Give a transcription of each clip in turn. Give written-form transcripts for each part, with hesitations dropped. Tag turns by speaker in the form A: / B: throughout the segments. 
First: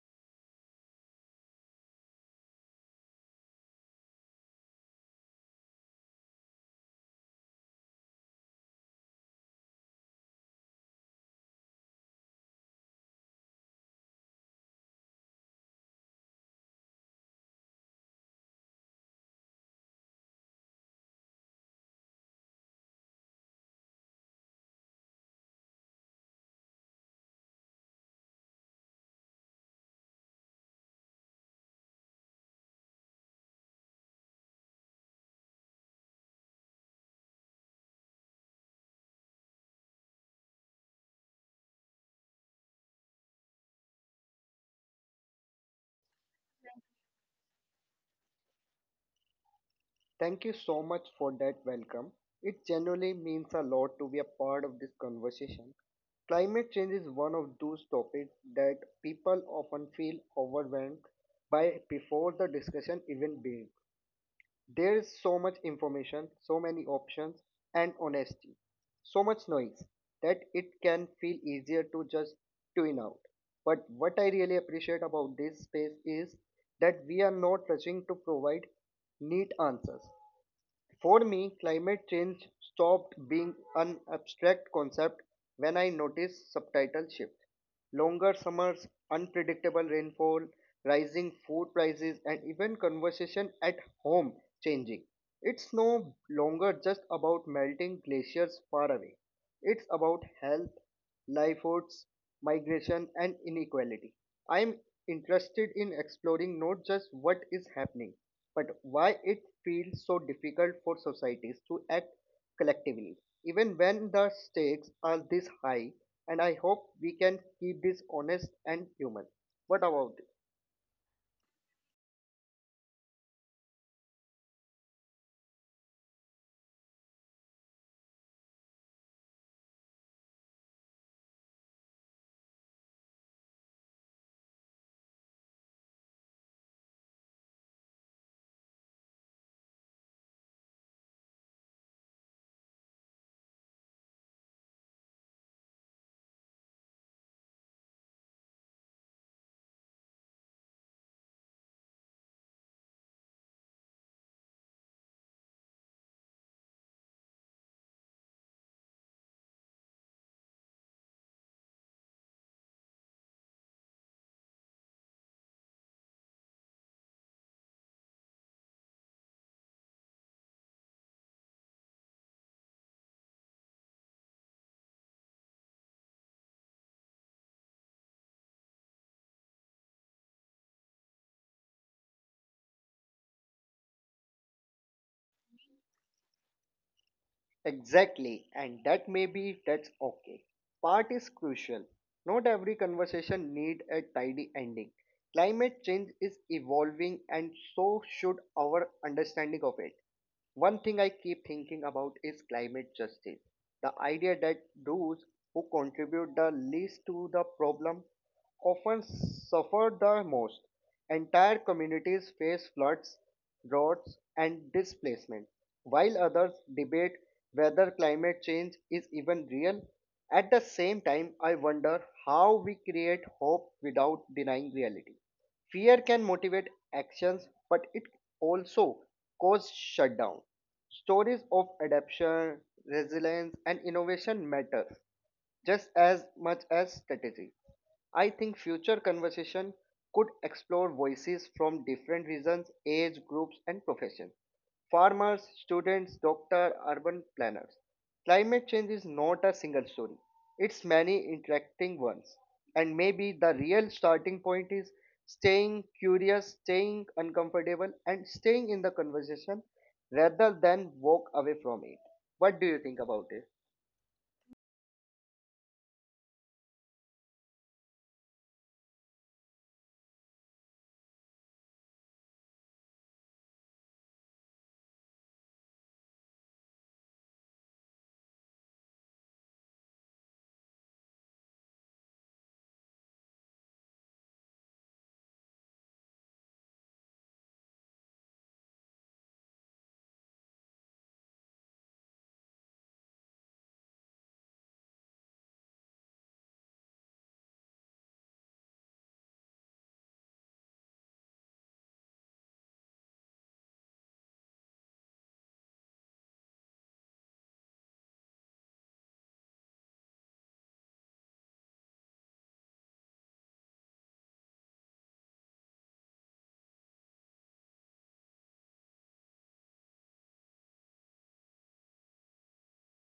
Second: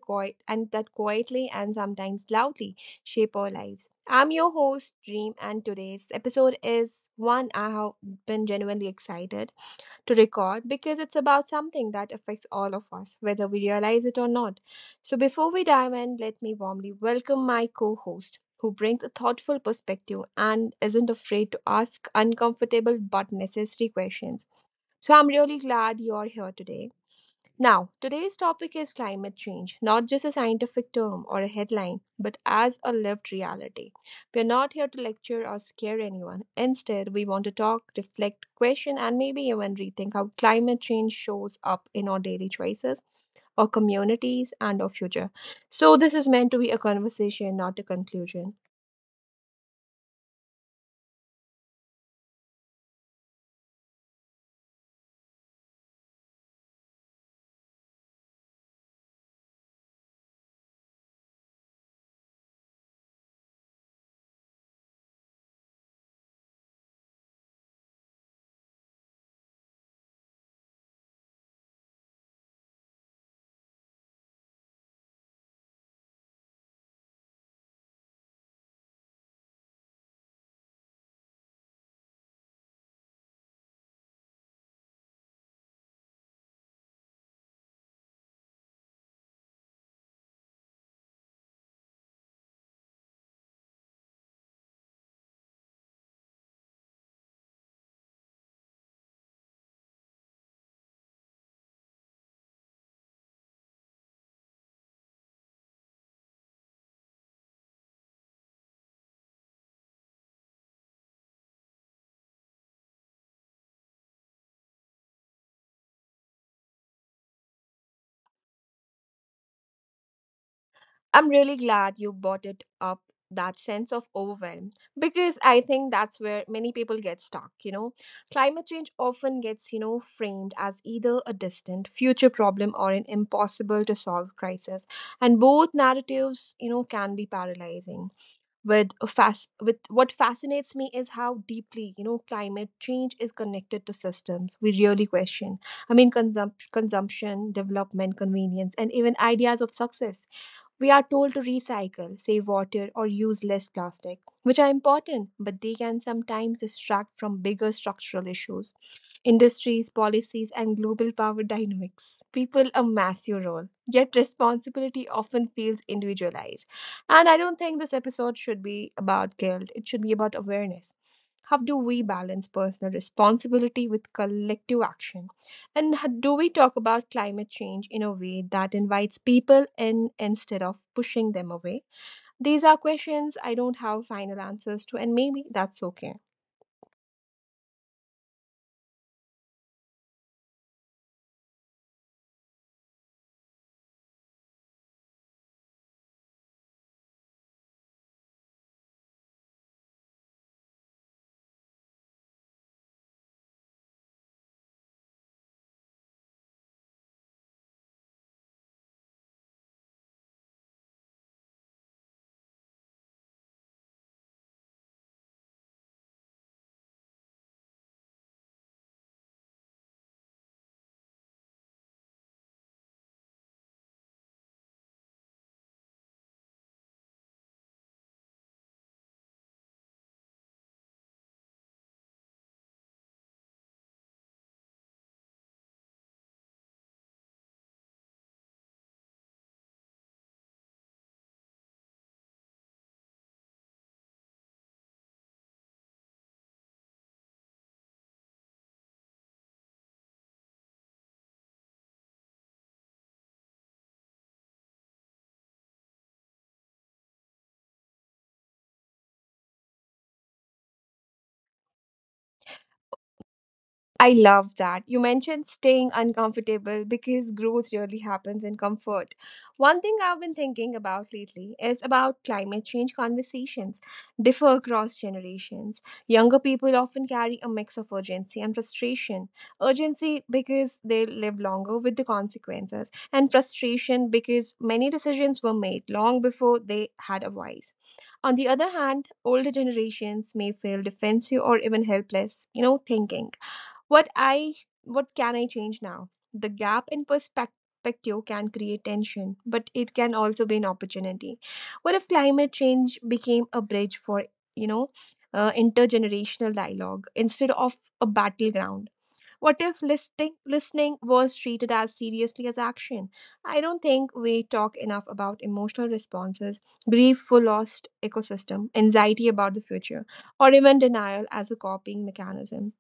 A: quiet and that quietly and sometimes loudly shape our lives. I'm your host, Dream, and today's episode is one I have been genuinely excited to record because it's about something that affects all of us, whether we realize it or not. So, before we dive in, let me warmly welcome my co host, who brings a thoughtful perspective and isn't afraid to ask uncomfortable but necessary questions. So, I'm really glad you're here today. Now, today's topic is climate change, not just a scientific term or a headline, but as a lived reality. We are not here to lecture or scare anyone. Instead, we want to talk, reflect, question, and maybe even rethink how climate change shows up in our daily choices, our communities, and our future. So, this is meant to be a conversation, not a conclusion.
B: Thank you so much for that welcome. It genuinely means a lot to be a part of this conversation. Climate change is one of those topics that people often feel overwhelmed by before the discussion even begins. There is so much information, so many options, and honesty, so much noise that it can feel easier to just tune out. But what I really appreciate about this space is that we are not rushing to provide neat answers. For me, climate change stopped being an abstract concept when I noticed subtitle shift. Longer summers, unpredictable rainfall, rising food prices, and even conversation at home changing. It's no longer just about melting glaciers far away. It's about health, livelihoods, migration, and inequality. I am interested in exploring not just what is happening, but why it feels so difficult for societies to act collectively, even when the stakes are this high. And I hope we can keep this honest and human. What about?
A: I'm really glad you brought it up that sense of overwhelm because I think that's where many people get stuck. Climate change often gets, framed as either a distant future problem or an impossible to solve crisis. And both narratives, can be paralyzing. With what fascinates me is how deeply, climate change is connected to systems we really question. I mean, consumption, development, convenience, and even ideas of success we are told to recycle, save water, or use less plastic, which are important, but they can sometimes distract from bigger structural issues industries, policies, and global power dynamics. People a massive role, yet responsibility often feels individualized. And I don't think this episode should be about guilt, it should be about awareness. How do we balance personal responsibility with collective action? And do we talk about climate change in a way that invites people in instead of pushing them away? These are questions I don't have final answers to, and maybe that's okay.
B: Exactly, and that may be that's okay. Part is crucial. Not every conversation need a tidy ending. Climate change is evolving and so should our understanding of it. One thing I keep thinking about is climate justice. The idea that those who contribute the least to the problem often suffer the most. Entire communities face floods, droughts, and displacement, while others debate whether climate change is even real. At the same time, I wonder how we create hope without denying reality. Fear can motivate actions, but it also causes shutdown. Stories of adaptation, resilience, and innovation matter just as much as strategy. I think future conversation could explore voices from different regions, age groups, and professions. Farmers, students, doctors, urban planners. Climate change is not a single story, it's many interacting ones. And maybe the real starting point is staying curious, staying uncomfortable, and staying in the conversation rather than walk away from it. What do you think about it?
A: I love that. You mentioned staying uncomfortable because growth really happens in comfort. One thing I've been thinking about lately is about climate change conversations differ across generations. Younger people often carry a mix of urgency and frustration. Urgency because they live longer with the consequences, and frustration because many decisions were made long before they had a voice. On the other hand, older generations may feel defensive or even helpless, you know, thinking. What I what can I change now? The gap in perspective can create tension, but it can also be an opportunity. What if climate change became a bridge for, you know, intergenerational dialogue instead of a battleground? What if listening was treated as seriously as action? I don't think we talk enough about emotional responses, grief for lost ecosystem, anxiety about the future, or even denial as a coping mechanism.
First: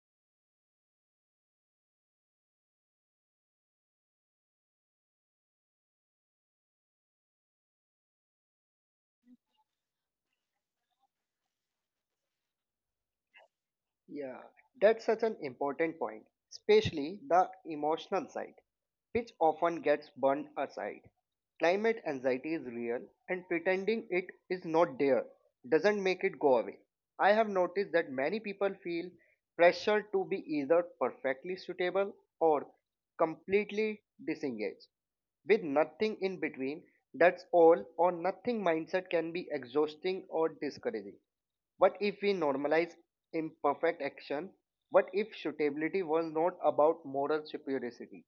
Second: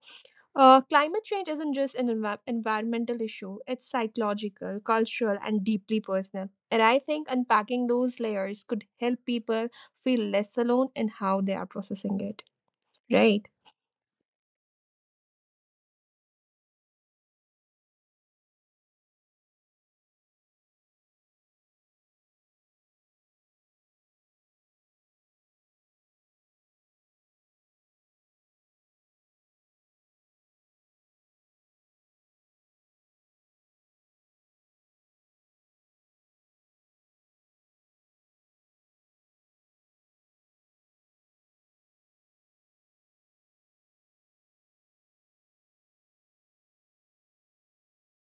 A: Climate change isn't just an environmental issue, it's psychological, cultural, and deeply personal. And I think unpacking those layers could help people feel less alone in how they are processing it. Right.
B: Yeah, that's such an important point, especially the emotional side, which often gets burned aside. Climate anxiety is real, and pretending it is not there doesn't make it go away. I have noticed that many people feel pressure to be either perfectly suitable or completely disengaged, with nothing in between. That's all or nothing mindset can be exhausting or discouraging. What if we normalize imperfect action? What if suitability was not about moral superiority,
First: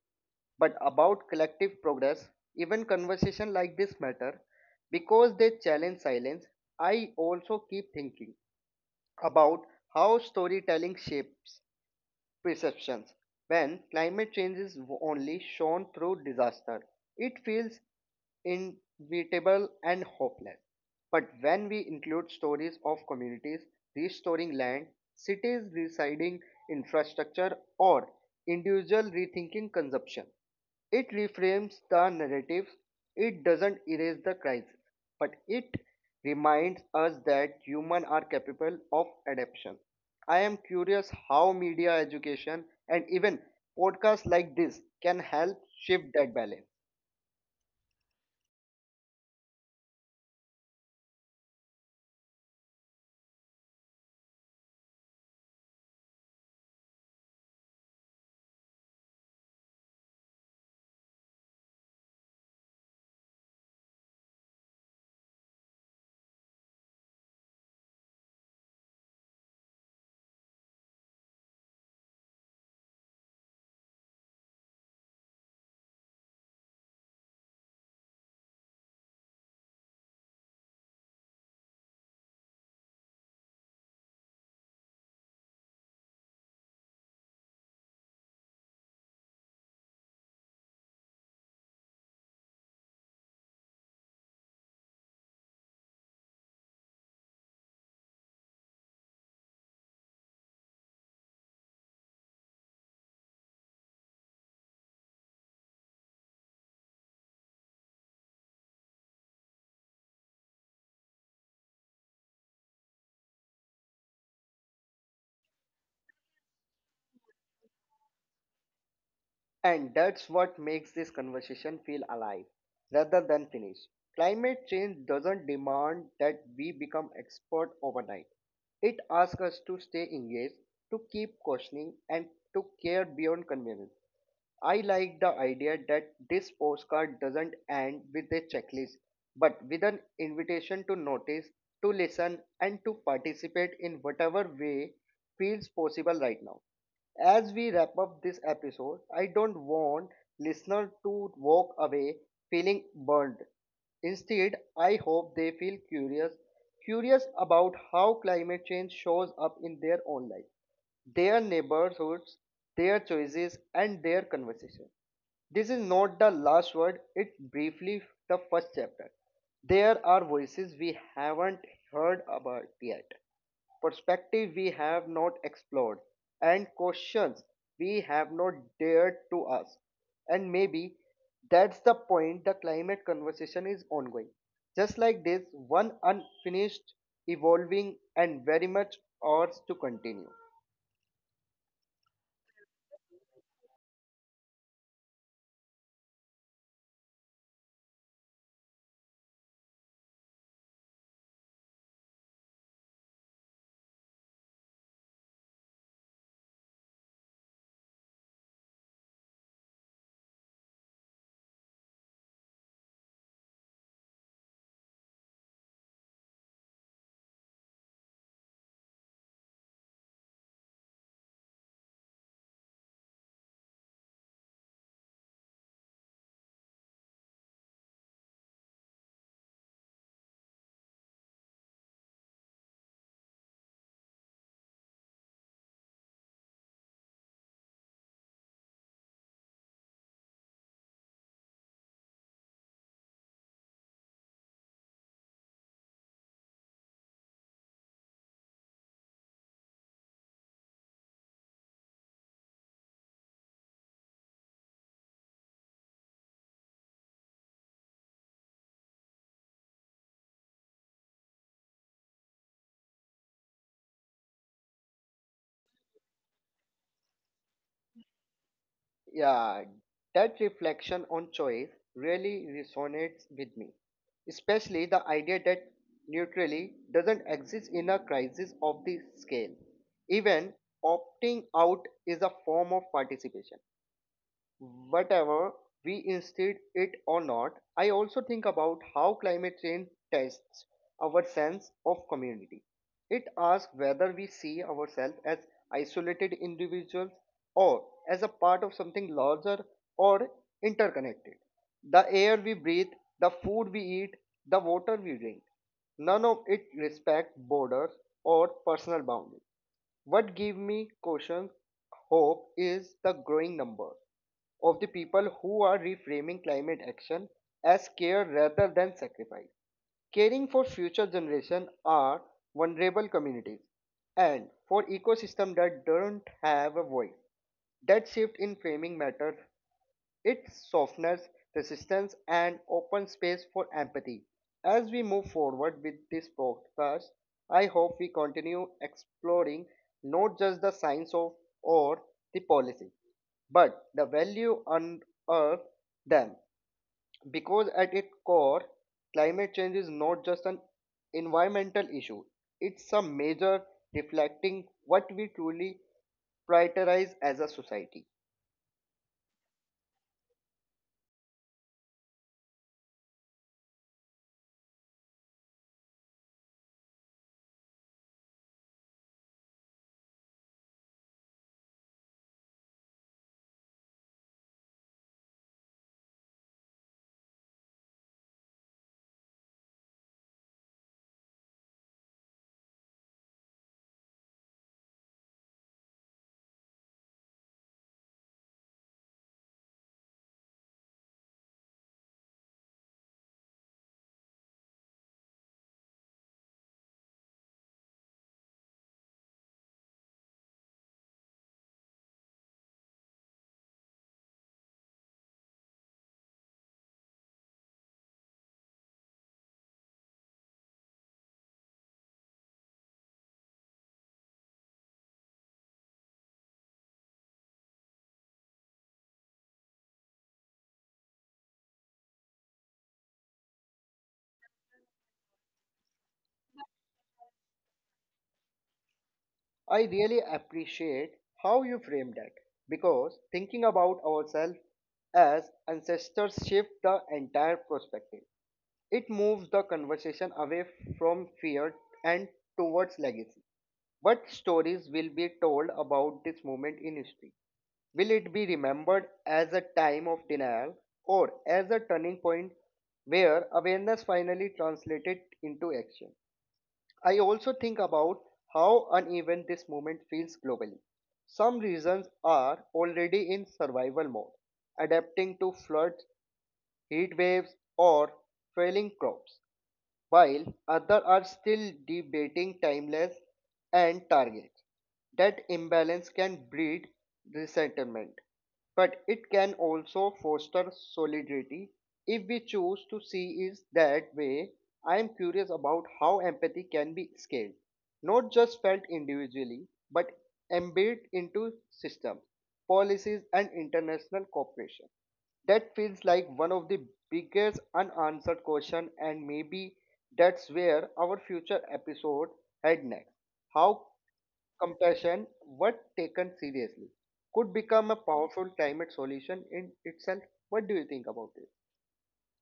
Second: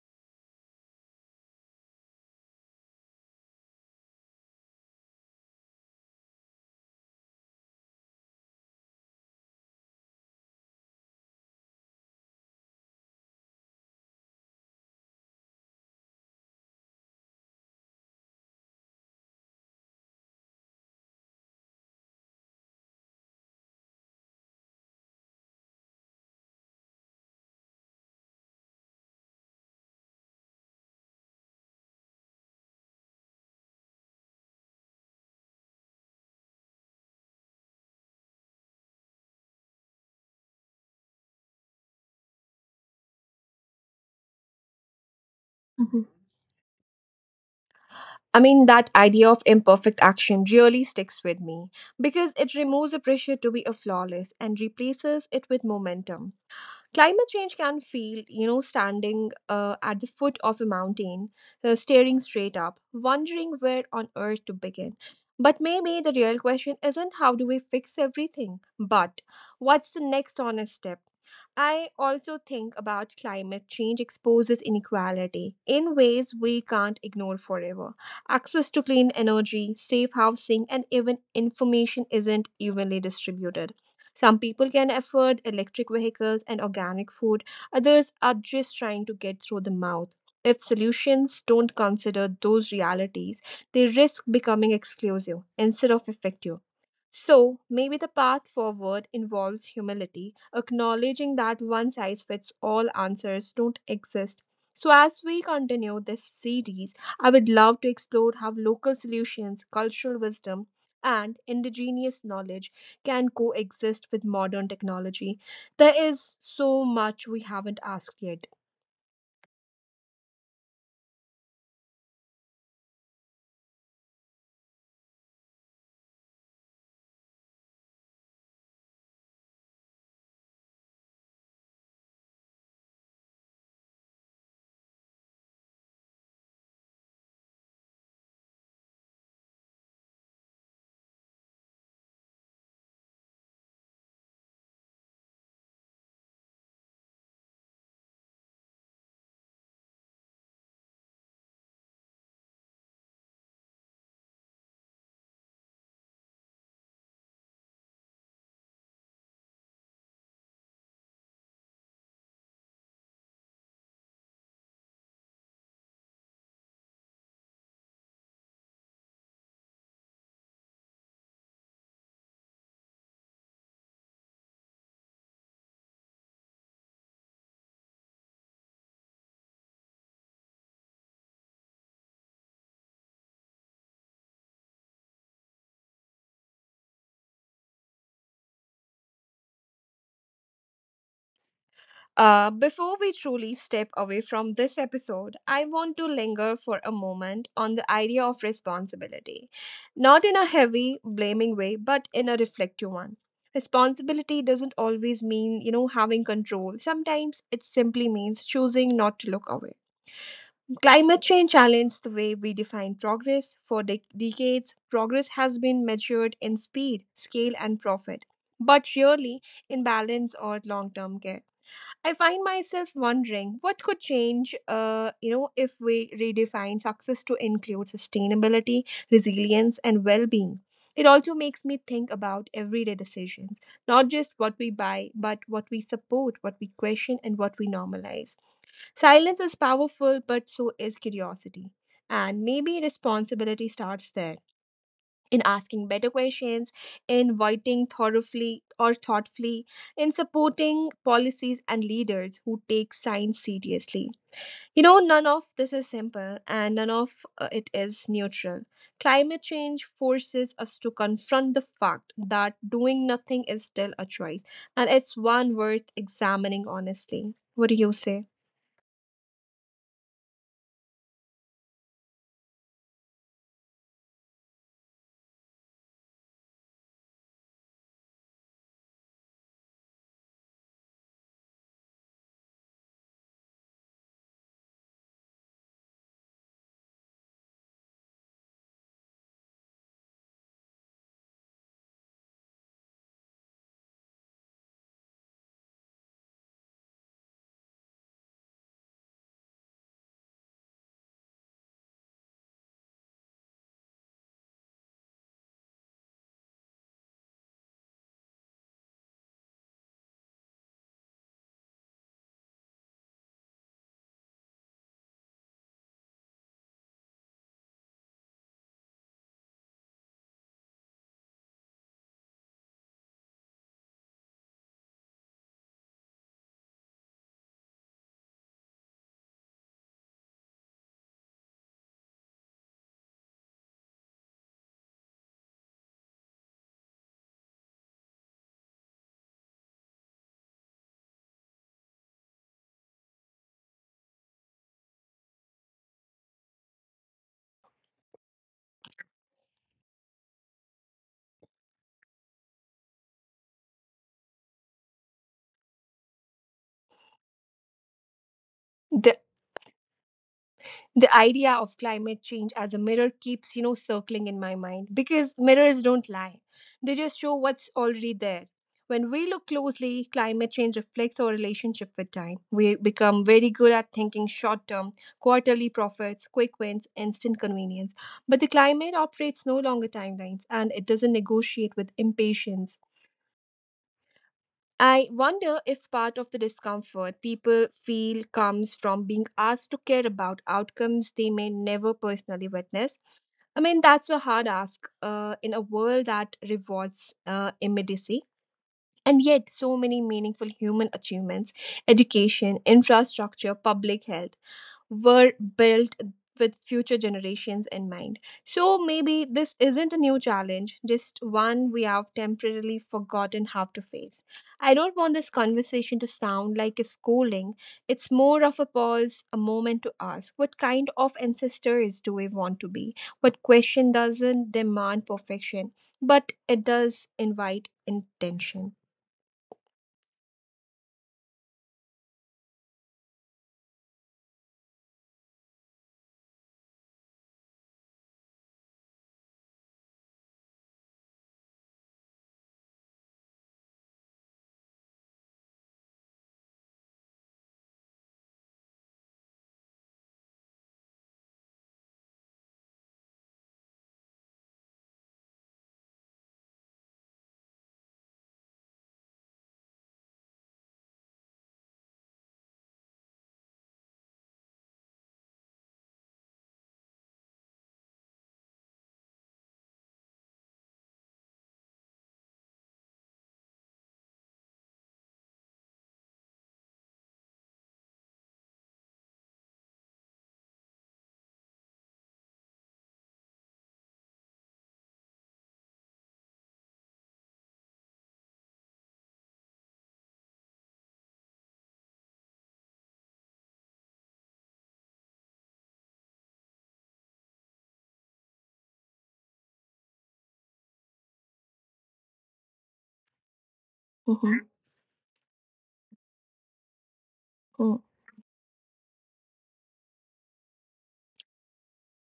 B: but about collective progress? Even conversation like this matter because they challenge silence. I also keep thinking about how storytelling shapes perceptions. When climate change is only shown through disaster, it feels inevitable and hopeless. But when we include stories of communities restoring land, cities residing infrastructure, or individual rethinking consumption, it reframes the narrative, it doesn't erase the crisis, but it reminds us that humans are capable of adaptation. I am curious how media education and even podcasts like this can help
A: Mhm.
B: shift that balance.
A: I mean, that idea of imperfect action really sticks with me because it removes the pressure to be a flawless and replaces it with momentum. Climate change can feel, you know, standing at the foot of a mountain, staring straight up, wondering where on earth to begin. But maybe the real question isn't how do we fix everything, but what's the next honest step? I also think about climate change exposes inequality in ways we can't ignore forever. Access to clean energy, safe housing, and even information isn't evenly distributed. Some people can afford electric vehicles and organic food, others are just trying to get through the mouth. If solutions don't consider those realities, they risk becoming exclusive instead of effective. So, maybe the path forward involves humility acknowledging that one size fits all answers don't exist. So, as we continue this series, I would love to explore how local solutions, cultural wisdom, and indigenous knowledge can coexist with modern technology. There is so much we haven't asked yet.
B: And that's what makes this conversation feel alive rather than finished. Climate change doesn't demand that we become expert overnight. It asks us to stay engaged, to keep questioning, and to care beyond convenience. I like the idea that this postcard doesn't end with a checklist, but with an invitation to notice, to listen, and to participate in whatever way feels possible right now. As we wrap up this episode, I don't want listeners to walk away feeling burnt. Instead, I hope they feel curious, curious about how climate change shows up in their own life, their neighborhoods, their choices, and their conversation. This is not the last word, it's briefly the first chapter. There are voices we haven't heard about yet, perspective we have not explored, and questions we have not dared to ask. And maybe that's the point, the climate conversation is ongoing. Just like this, one unfinished, evolving, and very much ours to continue.
A: Before we truly step away from this episode, I want to linger for a moment on the idea of responsibility. Not in a heavy, blaming way, but in a reflective one. Responsibility doesn't always mean, you know, having control. Sometimes it simply means choosing not to look away. Climate change challenged the way we define progress. For decades, progress has been measured in speed, scale, and profit, but rarely in balance or long term care. I find myself wondering what could change, if we redefine success to include sustainability, resilience, and well-being. It also makes me think about everyday decisions, not just what we buy, but what we support, what we question, and what we normalize. Silence is powerful, but so is curiosity. And maybe responsibility starts there in asking better questions, in voting thoroughly or thoughtfully, in supporting policies and leaders who take science seriously. None of this is simple and none of it is neutral. Climate change forces us to confront the fact that doing nothing is still a choice, and it's one worth examining honestly. What do you say?
B: Yeah, that reflection on choice really resonates with me, especially the idea that neutrality doesn't exist in a crisis of this scale. Even opting out is a form of participation. Whatever we insist it or not, I also think about how climate change tests our sense of community. It asks whether we see ourselves as isolated individuals or as a part of something larger or interconnected. The air we breathe, the food we eat, the water we drink, none of it respects borders or personal boundaries. What gives me cautious hope is the growing number of the people who are reframing climate action as care rather than sacrifice. Caring for future generations are vulnerable communities and for ecosystems that don't have a voice. That shift in framing matters, it softens resistance and opens space for empathy. As we move forward with this podcast, I hope we continue exploring not just the science of or the policy, but the value unearthed them. Because at its core, climate change is not just an environmental issue, it's a major reflecting what we truly prioritize as a society.
A: The idea of climate change as a mirror keeps circling in my mind because mirrors don't lie. They just show what's already there. When we look closely, climate change reflects our relationship with time. We become very good at thinking short term, quarterly profits, quick wins, instant convenience, but the climate operates no longer timelines and it doesn't negotiate with impatience. I wonder if part of the discomfort people feel comes from being asked to care about outcomes they may never personally witness. I mean, that's a hard ask in a world that rewards immediacy. And yet, so many meaningful human achievements, education, infrastructure, public health, were built with future generations in mind. So maybe this isn't a new challenge, just one we have temporarily forgotten how to face. I don't want this conversation to sound like a scolding. It's more of a pause, a moment to ask what kind of ancestors do we want to be? What question doesn't demand perfection, but it does invite intention?
B: I really appreciate how you framed that because thinking about ourselves as ancestors shift the entire perspective. It moves the conversation away from fear and towards legacy. What stories will be told about this moment in history? Will it be remembered as a time of denial or as a turning point where awareness finally translated into action? I also think about how uneven this movement feels globally. Some regions are already in survival mode, adapting to floods, heat waves, or failing crops while others are still debating timelines and targets. That imbalance can breed resentment, but it can also foster solidarity if we choose to see it that way. I am curious about how empathy can be scaled, not just felt individually, but embedded into systems, policies, and international cooperation. That feels like one of the biggest unanswered question, and maybe that's where our future episode head next. How
A: Mhm.
B: compassion, what taken seriously, could become a powerful climate solution in itself. What do you think about it?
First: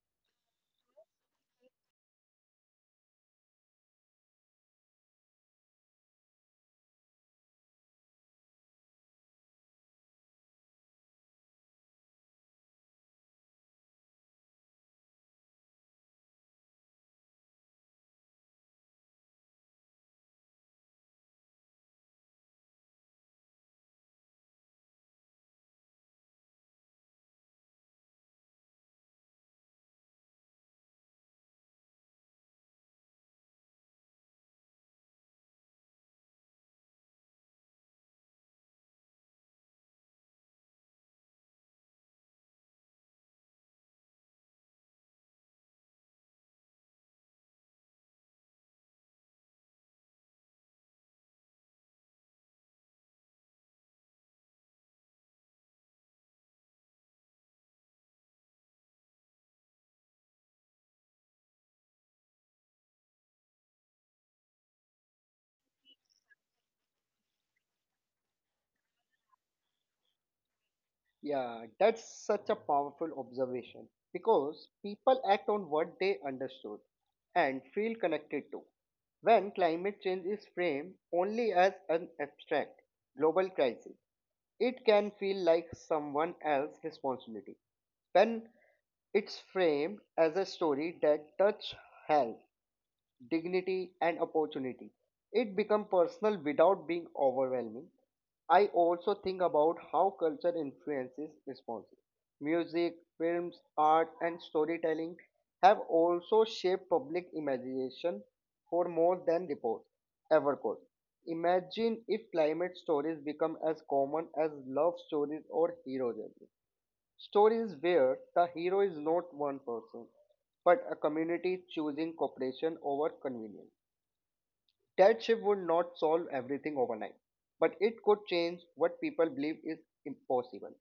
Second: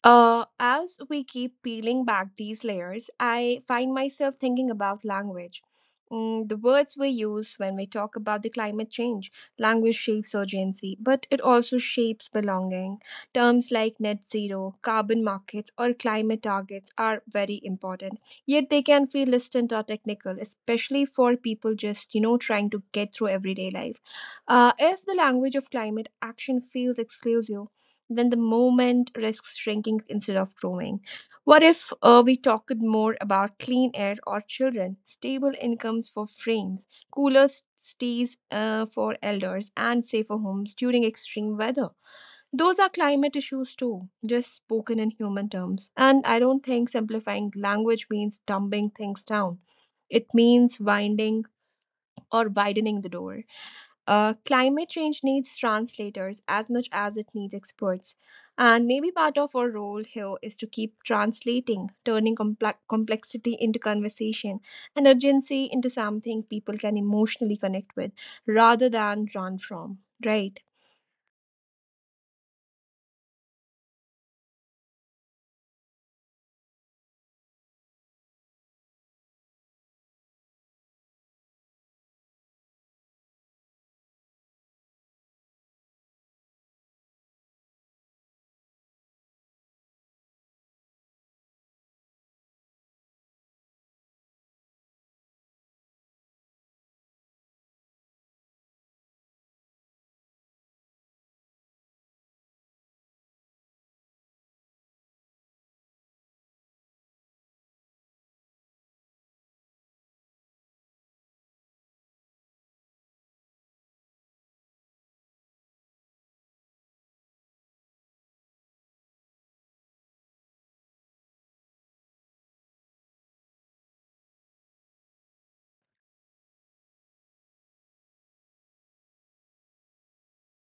A: As we keep peeling back these layers, I find myself thinking about language. The words we use when we talk about the climate change. Language shapes urgency, but it also shapes belonging. Terms like net zero, carbon markets, or climate targets are very important. Yet they can feel distant or technical, especially for people just, you know, trying to get through everyday life. If the language of climate action feels exclusive, then the moment risks shrinking instead of growing. What if we talked more about clean air or children, stable incomes for frames, cooler stays for elders, and safer homes during extreme weather? Those are climate issues too, just spoken in human terms. And I don't think simplifying language means dumbing things down. It means winding or widening the door. Climate change needs translators as much as it needs experts. And maybe part of our role here is to keep translating, turning complexity into conversation and urgency into something people can emotionally connect with rather than run from, right?
B: Yeah, that's such a powerful observation because people act on what they understood and feel connected to. When climate change is framed only as an abstract global crisis, it can feel like someone else's responsibility. When it's framed as a story that touches health, dignity, and opportunity, it becomes personal without being overwhelming. I also think about how culture influences responses. Music, films, art, and storytelling have also shaped public imagination for more than reports ever could. Imagine if climate stories become as common as love stories or hero journeys. Stories where the hero is not one person, but a community choosing cooperation over convenience. That shift would not solve everything overnight, but it could change what people believe is impossible.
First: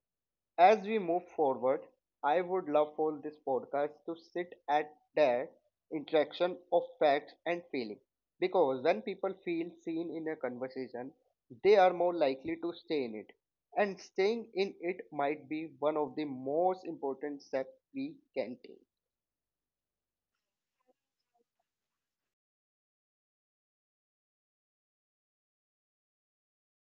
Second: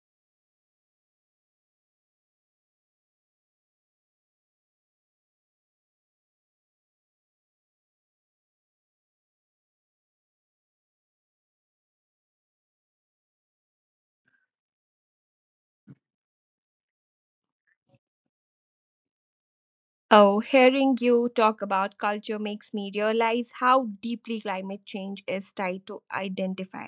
B: As we move forward, I would love for this podcast to sit at that interaction of facts and feeling. Because when people feel seen in a conversation, they are more likely to stay in it. And staying in it might be one of the most important steps we can take.
A: Oh, hearing you talk about culture makes me realize how deeply climate change is tied to identify,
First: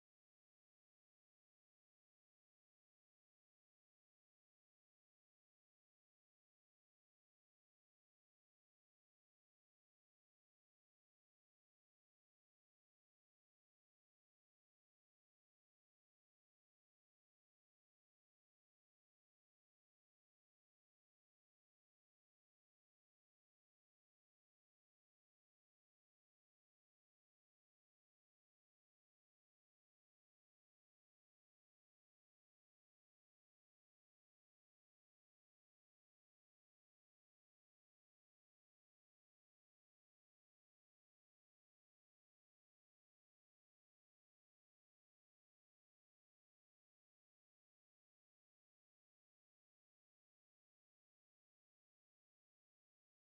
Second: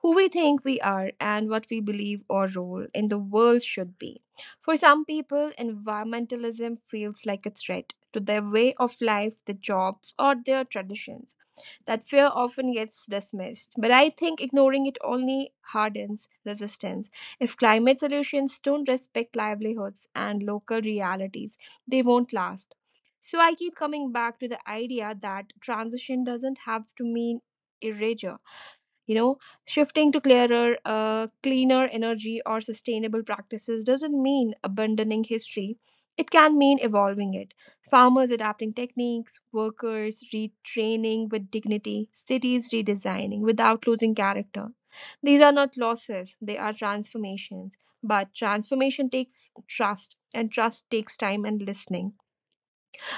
A: who we think we are and what we believe our role in the world should be. For some people, environmentalism feels like a threat to their way of life, their jobs, or their traditions. That fear often gets dismissed, but I think ignoring it only hardens resistance. If climate solutions don't respect livelihoods and local realities, they won't last. So I keep coming back to the idea that transition doesn't have to mean erasure. You know, shifting to clearer, cleaner energy or sustainable practices doesn't mean abandoning history. It can mean evolving it. Farmers adapting techniques, workers retraining with dignity, cities redesigning without losing character. These are not losses, they are transformations. But transformation takes trust, and trust takes time and listening.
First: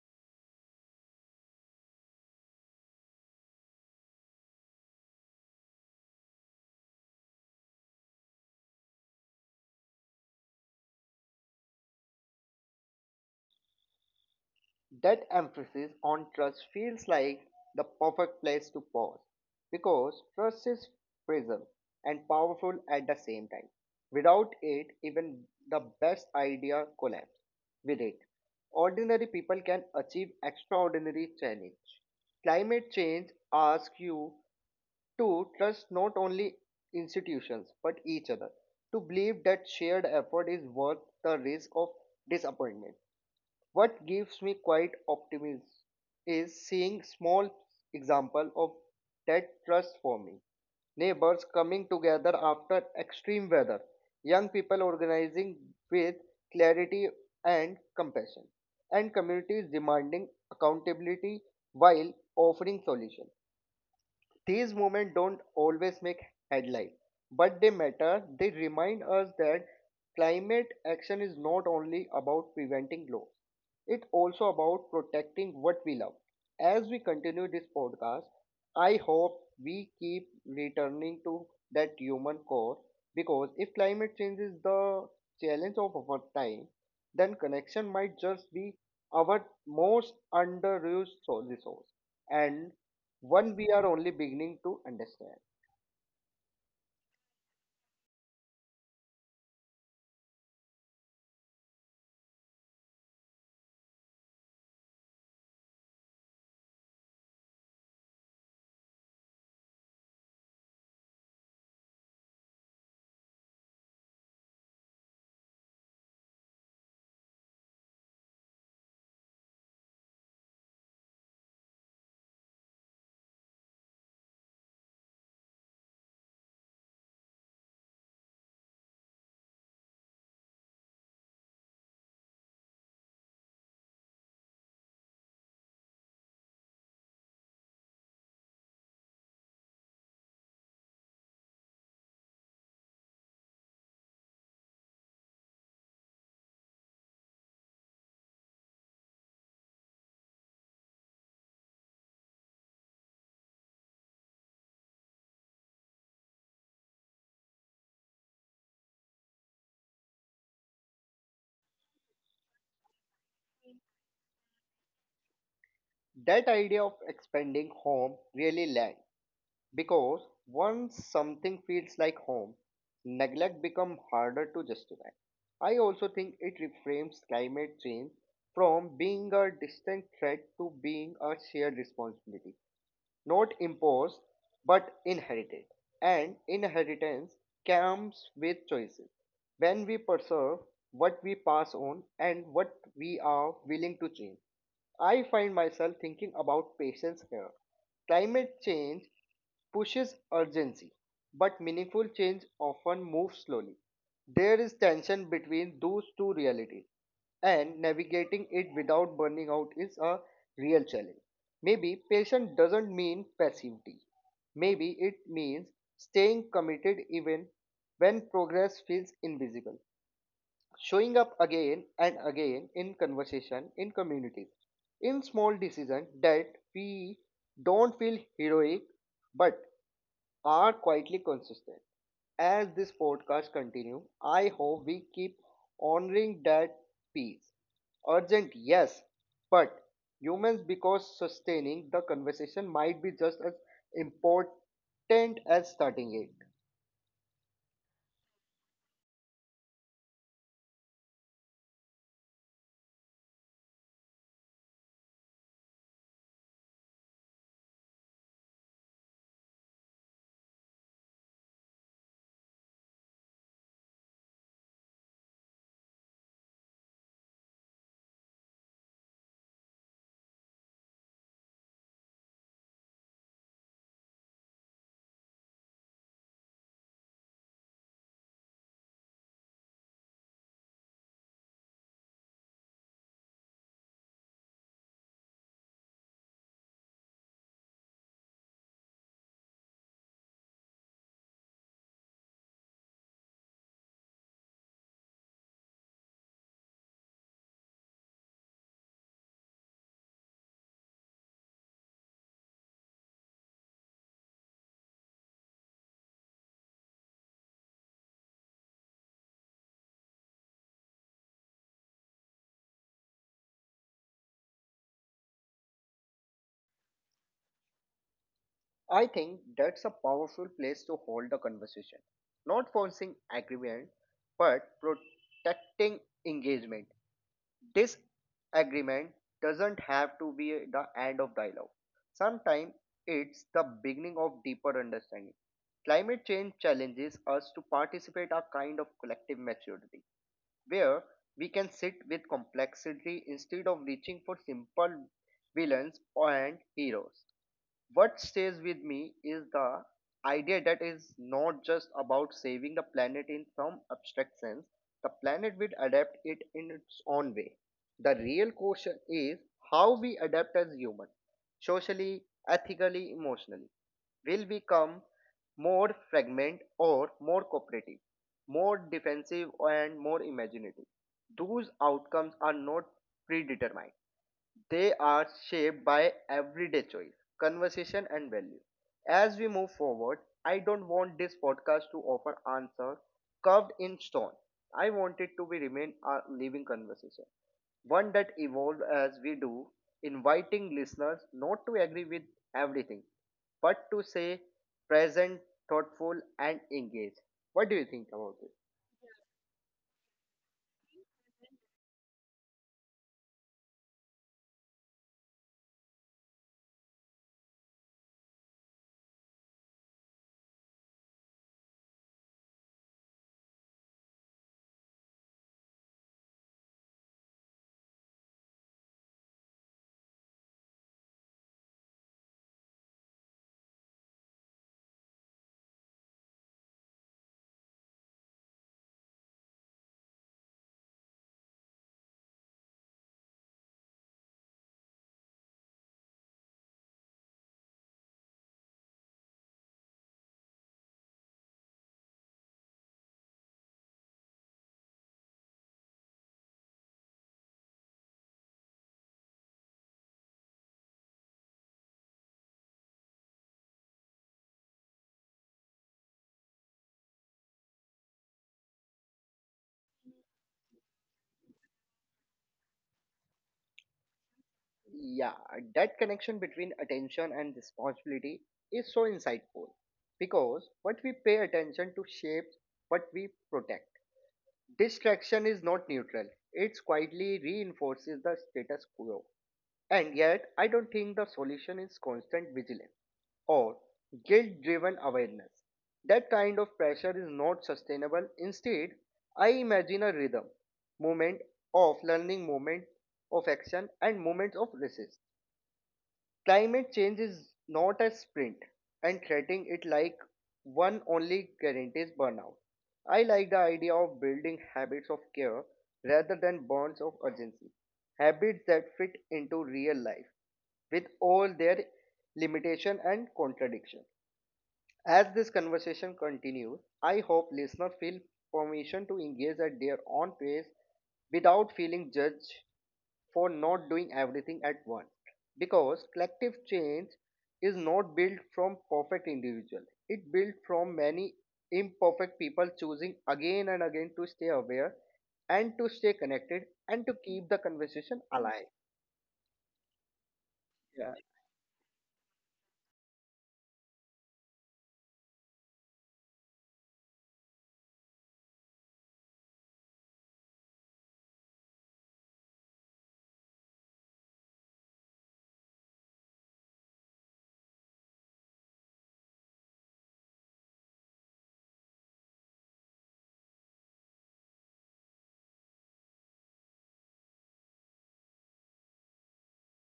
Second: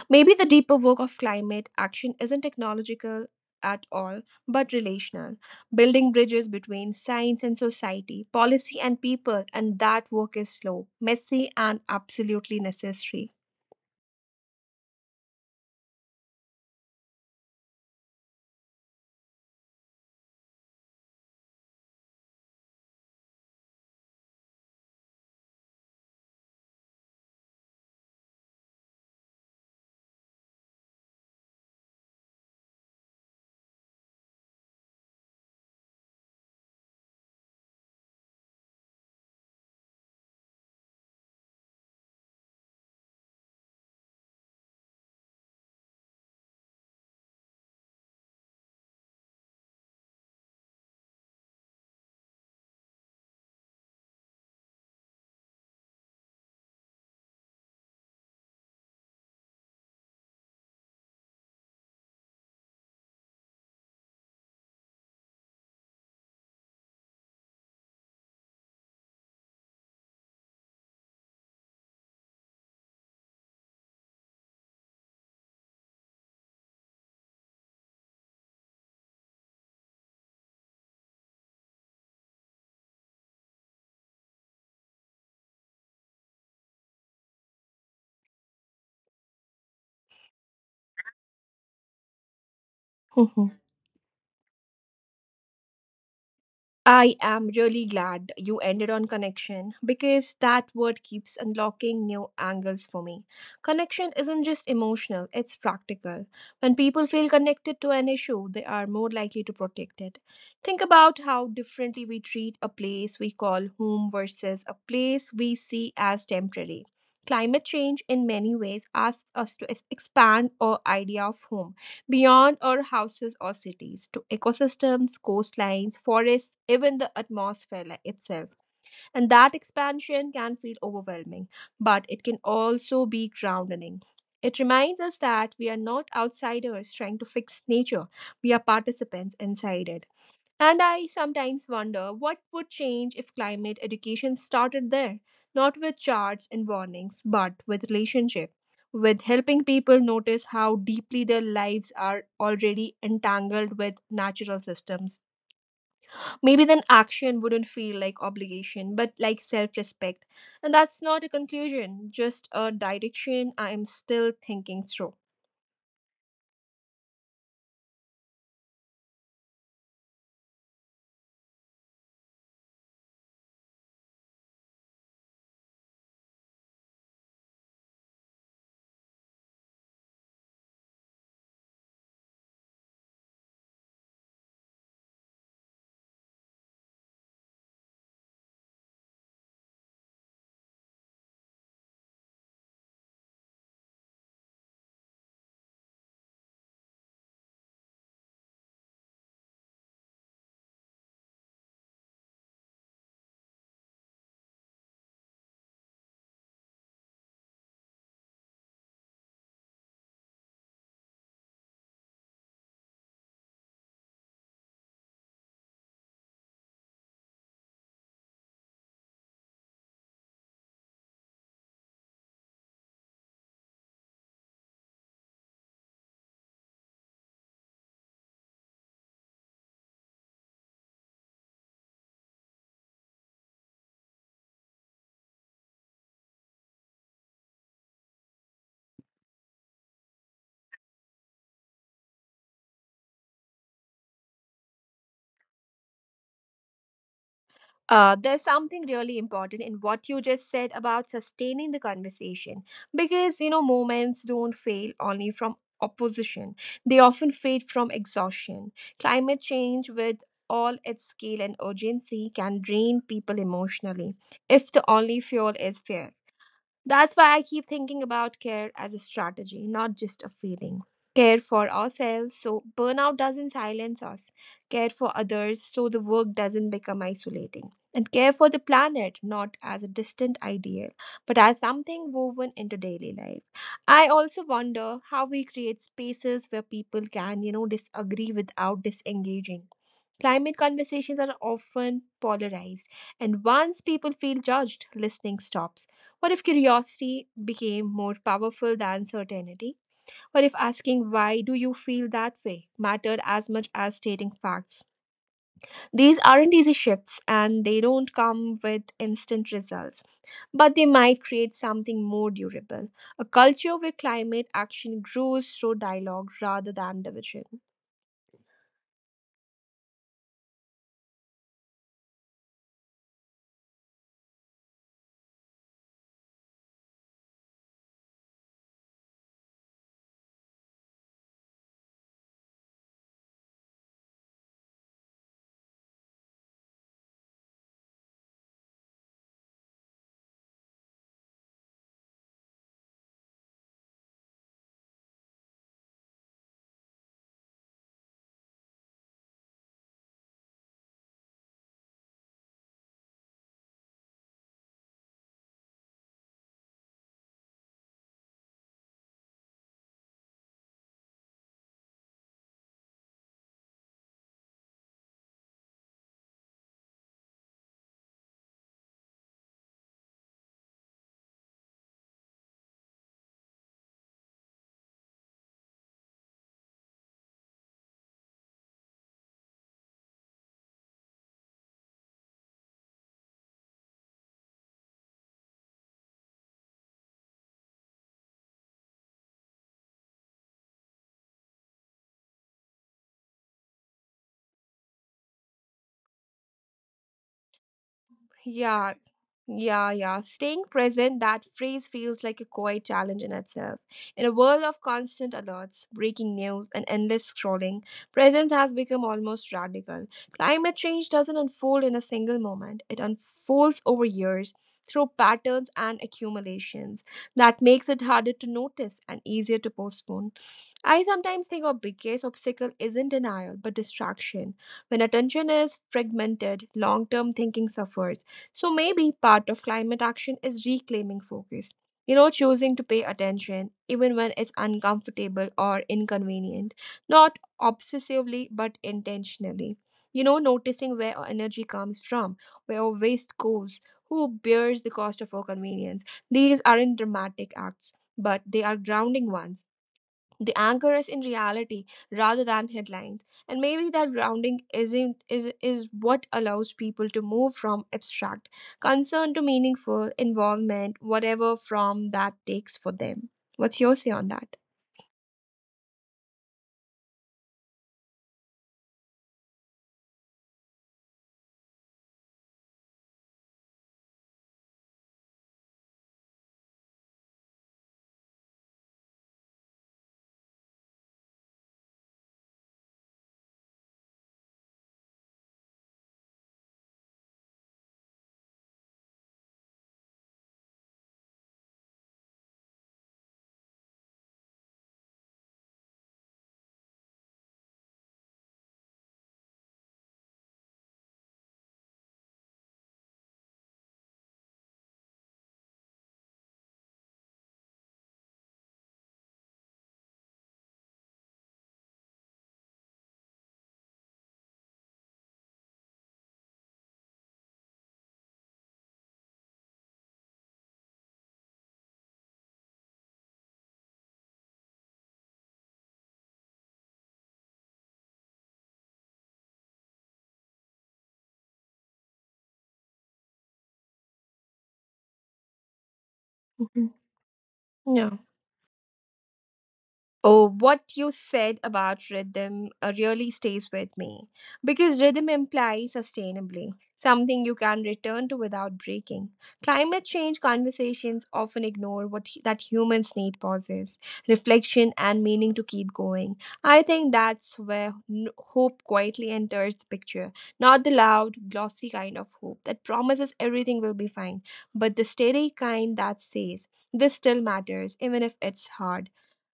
A: Maybe the deeper work of climate action isn't technological at all, but relational, building bridges between science and society, policy and people, and that work is slow, messy, and absolutely necessary.
B: That emphasis on trust feels like the perfect place to pause because trust is fragile and powerful at the same time. Without it, even the best idea collapse. With it, ordinary people can achieve extraordinary challenge. Climate change asks you to trust not only institutions but each other, to believe that shared effort is worth the risk of disappointment. What gives me quite optimism is seeing small example of that trust forming. Neighbors coming together after extreme weather, young people organizing with clarity and compassion, and communities demanding accountability while offering solutions. These moments don't always make headlines, but they matter. They remind us that climate action is not only about preventing loss, it's also about protecting what we love. As we continue this podcast, I hope we keep returning to that human core because if climate change is the challenge of our time, then connection might just be our most underused resource. And one we are only beginning to understand.
A: I am really glad you ended on connection because that word keeps unlocking new angles for me. Connection isn't just emotional, it's practical. When people feel connected to an issue, they are more likely to protect it. Think about how differently we treat a place we call home versus a place we see as temporary. Climate change, in many ways, asks us to expand our idea of home beyond our houses or cities to ecosystems, coastlines, forests, even the atmosphere itself. And that expansion can feel overwhelming, but it can also be grounding. It reminds us that we are not outsiders trying to fix nature, we are participants inside it. And I sometimes wonder what would change if climate education started there, not with charts and warnings, but with relationship, with helping people notice how deeply their lives are already entangled with natural systems. Maybe then action wouldn't feel like obligation, but like self respect. And that's not a conclusion, just a direction I am still thinking through.
B: That idea of expanding home really lands because once something feels like home, neglect becomes harder to justify. I also think it reframes climate change from being a distant threat to being a shared responsibility, not imposed but inherited. And inheritance comes with choices. When we preserve what we pass on and what we are willing to change. I find myself thinking about patience here. Climate change pushes urgency, but meaningful change often moves slowly. There is tension between those two realities, and navigating it without burning out is a real challenge. Maybe patience doesn't mean passivity. Maybe it means staying committed even when progress feels invisible. Showing up again and again in conversation, in communities, in small decisions that we don't feel heroic but are quietly consistent. As this podcast continues, I hope we keep honoring that peace. Urgent, yes, but humans, because sustaining the conversation might be just as important as starting it.
A: There's something really important in what you just said about sustaining the conversation because moments don't fail only from opposition, they often fade from exhaustion. Climate change, with all its scale and urgency, can drain people emotionally if the only fuel is fear. That's why I keep thinking about care as a strategy, not just a feeling. Care for ourselves so burnout doesn't silence us, care for others so the work doesn't become isolating, and care for the planet not as a distant ideal but as something woven into daily life. I also wonder how we create spaces where people can, you know, disagree without disengaging. Climate conversations are often polarized, and once people feel judged, listening stops. What if curiosity became more powerful than certainty? What if asking why do you feel that way mattered as much as stating facts? These aren't easy shifts and they don't come with instant results, but they might create something more durable, a culture where climate action grows through dialogue rather than division.
B: I think that's a powerful place to hold the conversation. Not forcing agreement, but protecting engagement. This agreement doesn't have to be the end of dialogue. Sometimes it's the beginning of deeper understanding. Climate change challenges us to participate a kind of collective maturity where we can sit with complexity instead of reaching for simple villains and heroes. What stays with me is the idea that is not just about saving the planet in some abstract sense. The planet will adapt it in its own way. The real question is how we adapt as humans, socially, ethically, emotionally. Will we become more fragmented or more cooperative, more defensive and more imaginative? Those outcomes are not predetermined. They are shaped by everyday choice, conversation, and value. As we move forward, I don't want this podcast to offer answers carved in stone. I want it to be remain a living conversation, one that evolves as we do, inviting listeners not to agree with everything, but to say present, thoughtful, and engaged. What do you think about it?
A: Yeah, yeah, yeah. Staying present, that phrase feels like a quiet challenge in itself. In a world of constant alerts, breaking news, and endless scrolling, presence has become almost radical. Climate change doesn't unfold in a single moment, it unfolds over years. Through patterns and accumulations. That makes it harder to notice and easier to postpone. I sometimes think our biggest obstacle isn't denial, but distraction. When attention is fragmented, long term thinking suffers. So maybe part of climate action is reclaiming focus. You know, choosing to pay attention, even when it's uncomfortable or inconvenient. Not obsessively, but intentionally. You know, noticing where our energy comes from, where our waste goes, who bears the cost of our convenience. These aren't dramatic acts, but they are grounding ones, the anchor is in reality rather than headlines. And maybe that grounding isn't is what allows people to move from abstract concern to meaningful involvement, whatever from that takes for them. What's your say on that?
B: Yeah, that connection between attention and responsibility is so insightful because what we pay attention to shapes what we protect. Distraction is not neutral, it quietly reinforces the status quo. And yet, I don't think the solution is constant vigilance or guilt driven awareness. That kind of pressure is not sustainable. Instead, I imagine a rhythm, moment of learning, moment of action, and moments of resist. Climate change is not a sprint, and treating it like one only guarantees burnout. I like the idea of building habits of care rather than bonds of urgency, habits that fit into real life with all their limitation and contradiction. As this conversation continues, I hope listeners feel permission to engage at their own pace without feeling judged for not doing everything at once. Because collective change is not built from perfect individuals, it built from many imperfect people choosing again and again to stay aware and to stay connected and to
A: Mhm.
B: keep the conversation
A: Yeah.
B: alive.
A: Oh, what
B: Yeah.
A: you said about rhythm really stays with me because rhythm implies sustainably, something you can return to without breaking. Climate change conversations often ignore that humans need pauses, reflection and meaning to keep going. I think that's where hope quietly enters the picture, not the loud, glossy kind of hope that promises everything will be fine, but the steady kind that says this still matters even if it's hard.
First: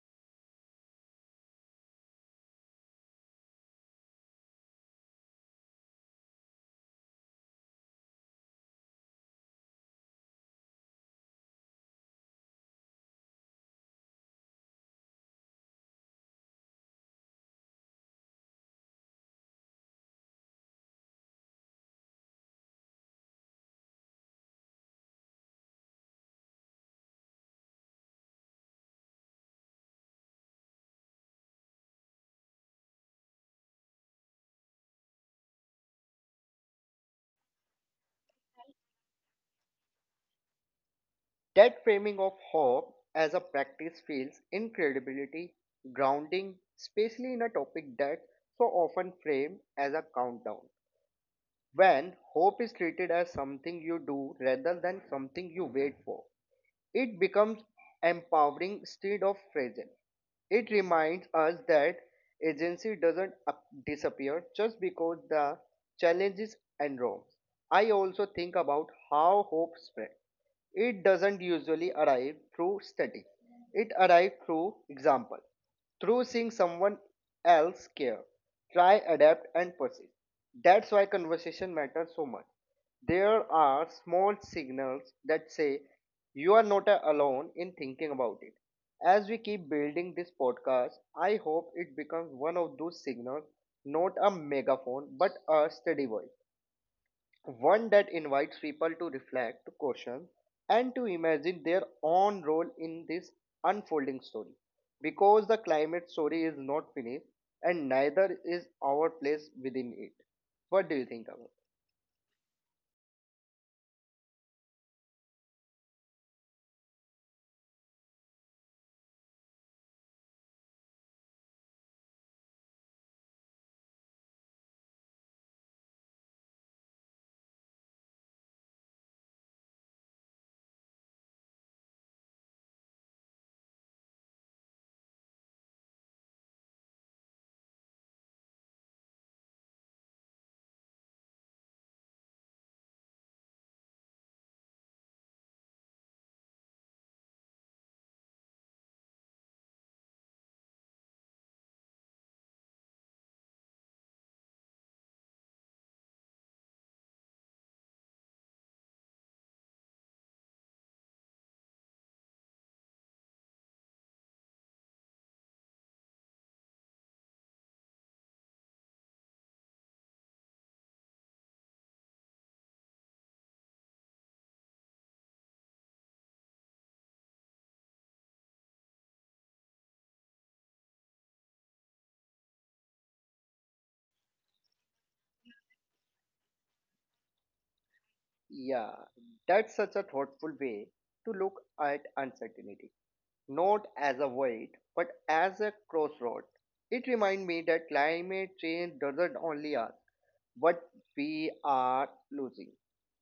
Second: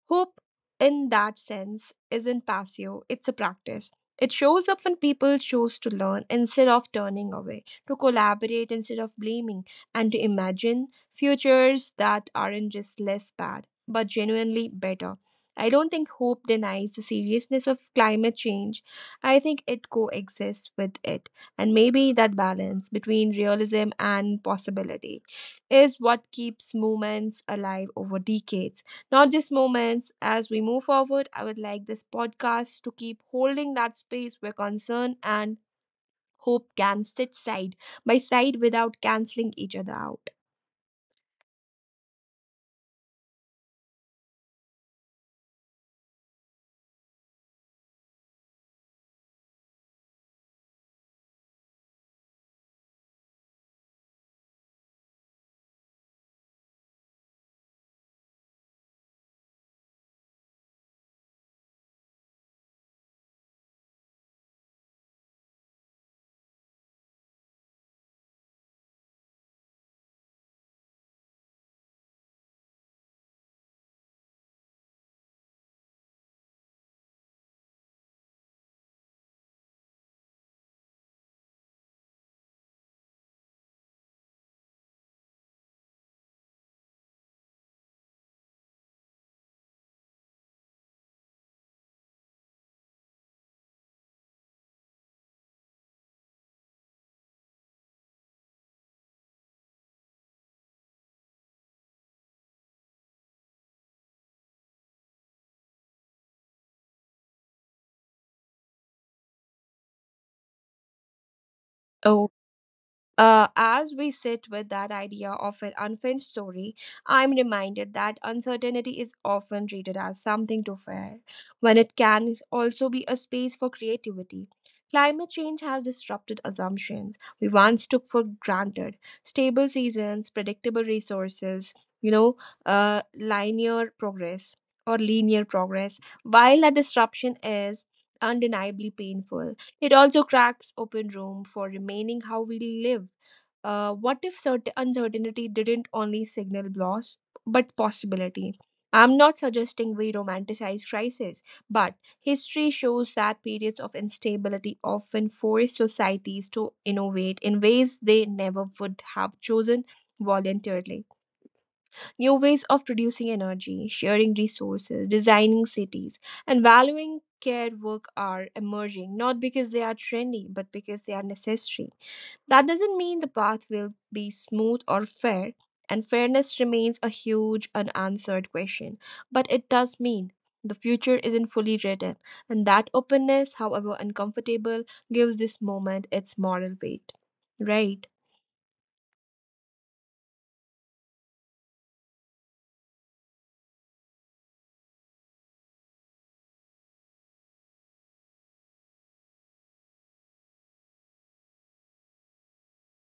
A: Hope, in that sense, isn't passive, it's a practice. It shows up when people choose to learn instead of turning away, to collaborate instead of blaming, and to imagine futures that aren't just less bad, but genuinely better. I don't think hope denies the seriousness of climate change. I think it coexists with it. And maybe that balance between realism and possibility is what keeps movements alive over decades, not just moments. As we move forward, I would like this podcast to keep holding that space where concern and hope can sit side by side without canceling each other out.
B: That framing of hope as a practice feels incredibility grounding, especially in a topic that so often framed as a countdown. When hope is treated as something you do rather than something you wait for, it becomes empowering instead of fragile. It reminds us that agency doesn't disappear just because the challenges enormous. I also think about how hope spreads. It doesn't usually arrive through study. It arrives through example through seeing someone else care, try, adapt, and persist. That's why conversation matters so much. There are small signals that say you are not alone in thinking about it. As we keep building this podcast, I hope it becomes one of those signals, not a megaphone, but a steady voice one that invites people to reflect, to question, and to imagine their own role in this unfolding story. Because the climate story is not finished, and neither is our place within it. What do you think about it?
A: Oh. As we sit with that idea of an unfinished story, I'm reminded that uncertainty is often treated as something to fear, when it can also be a space for creativity. Climate change has disrupted assumptions we once took for granted, stable seasons, predictable resources, you know, uh, linear progress linear progress. While that disruption is undeniably painful, it also cracks open room for remaining how we live. What if certain uncertainty didn't only signal loss but possibility? I'm not suggesting we romanticize crisis, but history shows that periods of instability often force societies to innovate in ways they never would have chosen voluntarily. New ways of producing energy, sharing resources, designing cities, and valuing care work are emerging not because they are trendy but because they are necessary. That doesn't mean the path will be smooth or fair, and fairness remains a huge unanswered question. But it does mean the future isn't fully written, and that openness, however uncomfortable, gives this moment its moral weight. Right?
B: Yeah, that's such a thoughtful way to look at uncertainty, not as a void, but as a crossroad. It reminds me that climate change doesn't only ask what we are losing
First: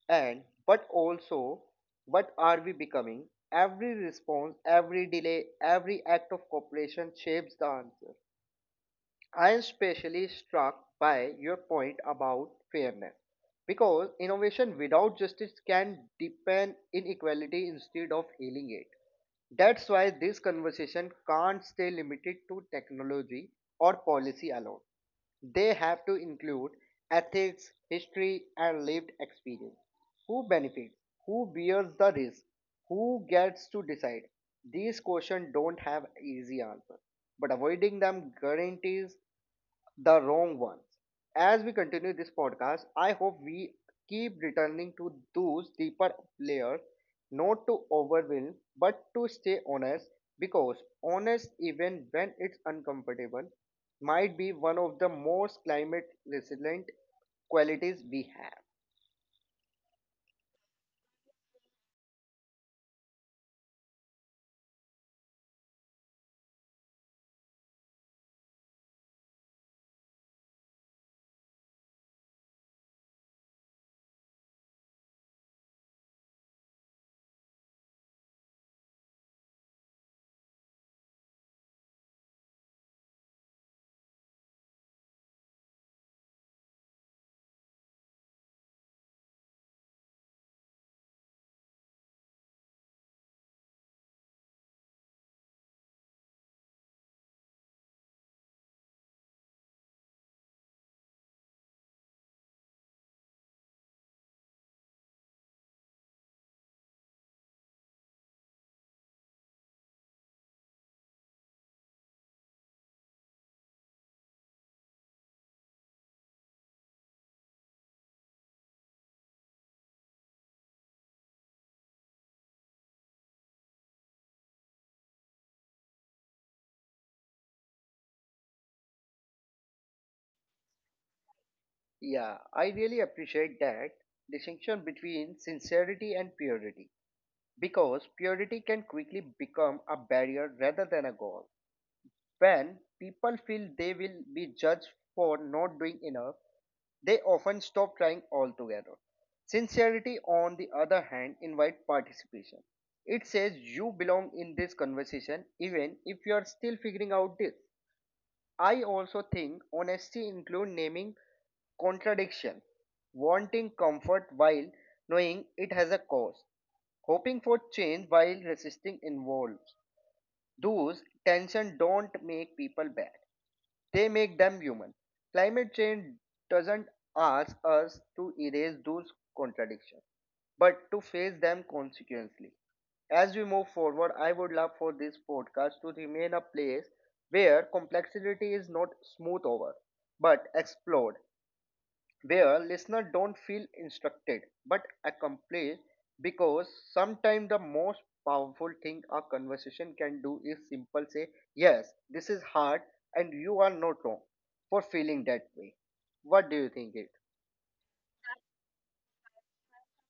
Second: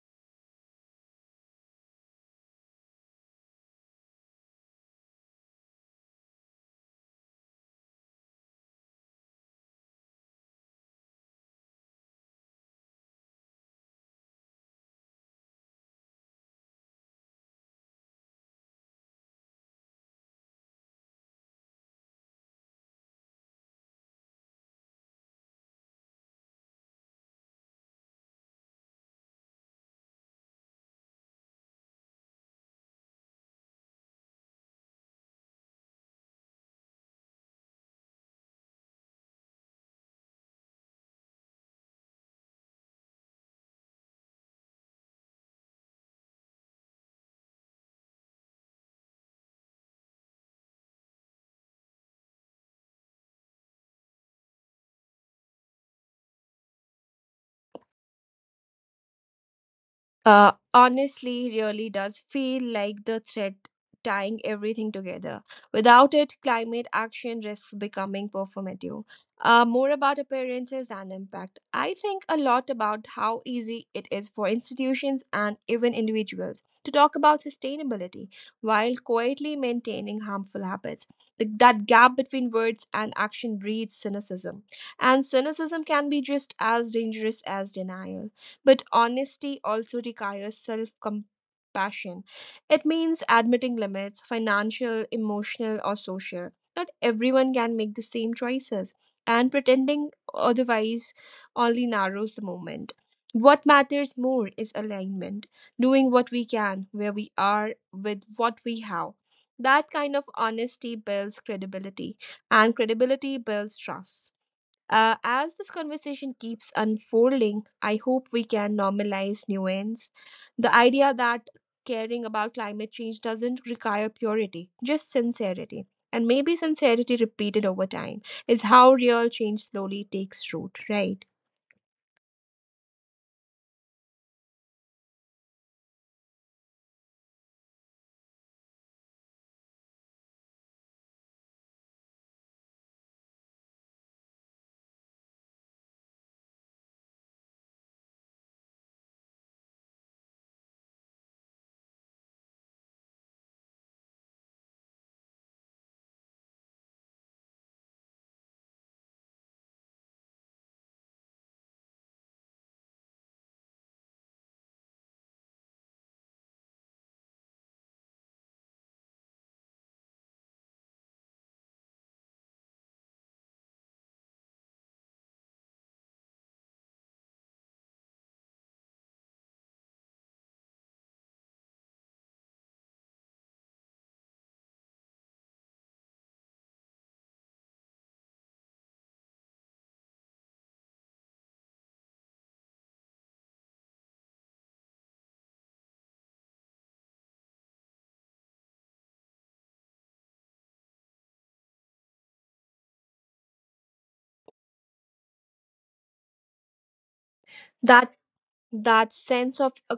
B: and but also what are we becoming. Every response, every delay, every act of cooperation shapes the answer. I am especially struck by your point about fairness, because innovation without justice can deepen inequality instead of healing it. That's why this conversation can't stay limited to technology or policy alone. They have to include ethics, history, and lived experience. Who benefits? Who bears the risk? Who gets to decide? These questions don't have easy answers, but avoiding them guarantees the wrong ones. As we continue this podcast, I hope we keep returning to those deeper layers, not to overwhelm, but to stay honest, because honest, even when it's uncomfortable, might be one of the most climate resilient qualities we have.
A: Honestly really does feel like the thread tying everything together. Without it, climate action risks becoming performative, more about appearances than impact. I think a lot about how easy it is for institutions and even individuals to talk about sustainability while quietly maintaining harmful habits. That gap between words and action breeds cynicism, and cynicism can be just as dangerous as denial. But honesty also requires self compassion. It means admitting limits, financial, emotional, or social. Not everyone can make the same choices, and pretending otherwise only narrows the moment. What matters more is alignment, doing what we can, where we are, with what we have. That kind of honesty builds credibility, and credibility builds trust. As this conversation keeps unfolding, I hope we can normalize nuance. The idea that caring about climate change doesn't require purity, just sincerity. And maybe sincerity repeated over time is how real change slowly takes root, right?
B: Yeah, I really appreciate that distinction between sincerity and purity because purity can quickly become a barrier rather than a goal. When people feel they will be judged for not doing enough, they often stop trying altogether. Sincerity, on the other hand, invites participation. It says you belong in this conversation even if you are still figuring out this. I also think honesty includes naming contradiction, wanting comfort while knowing it has a cause, hoping for change while resisting involves. Those tension don't make people bad. They make them human. Climate change doesn't ask us to erase those contradictions, but to face them consequently. As we move forward, I would love for this podcast to remain a place where complexity is not smoothed over but explored, where listeners don't feel instructed but accomplished, because sometimes the most powerful thing a conversation can do is simple say yes, this is hard, and you are not wrong for feeling that way. What do you think it?
A: That that sense of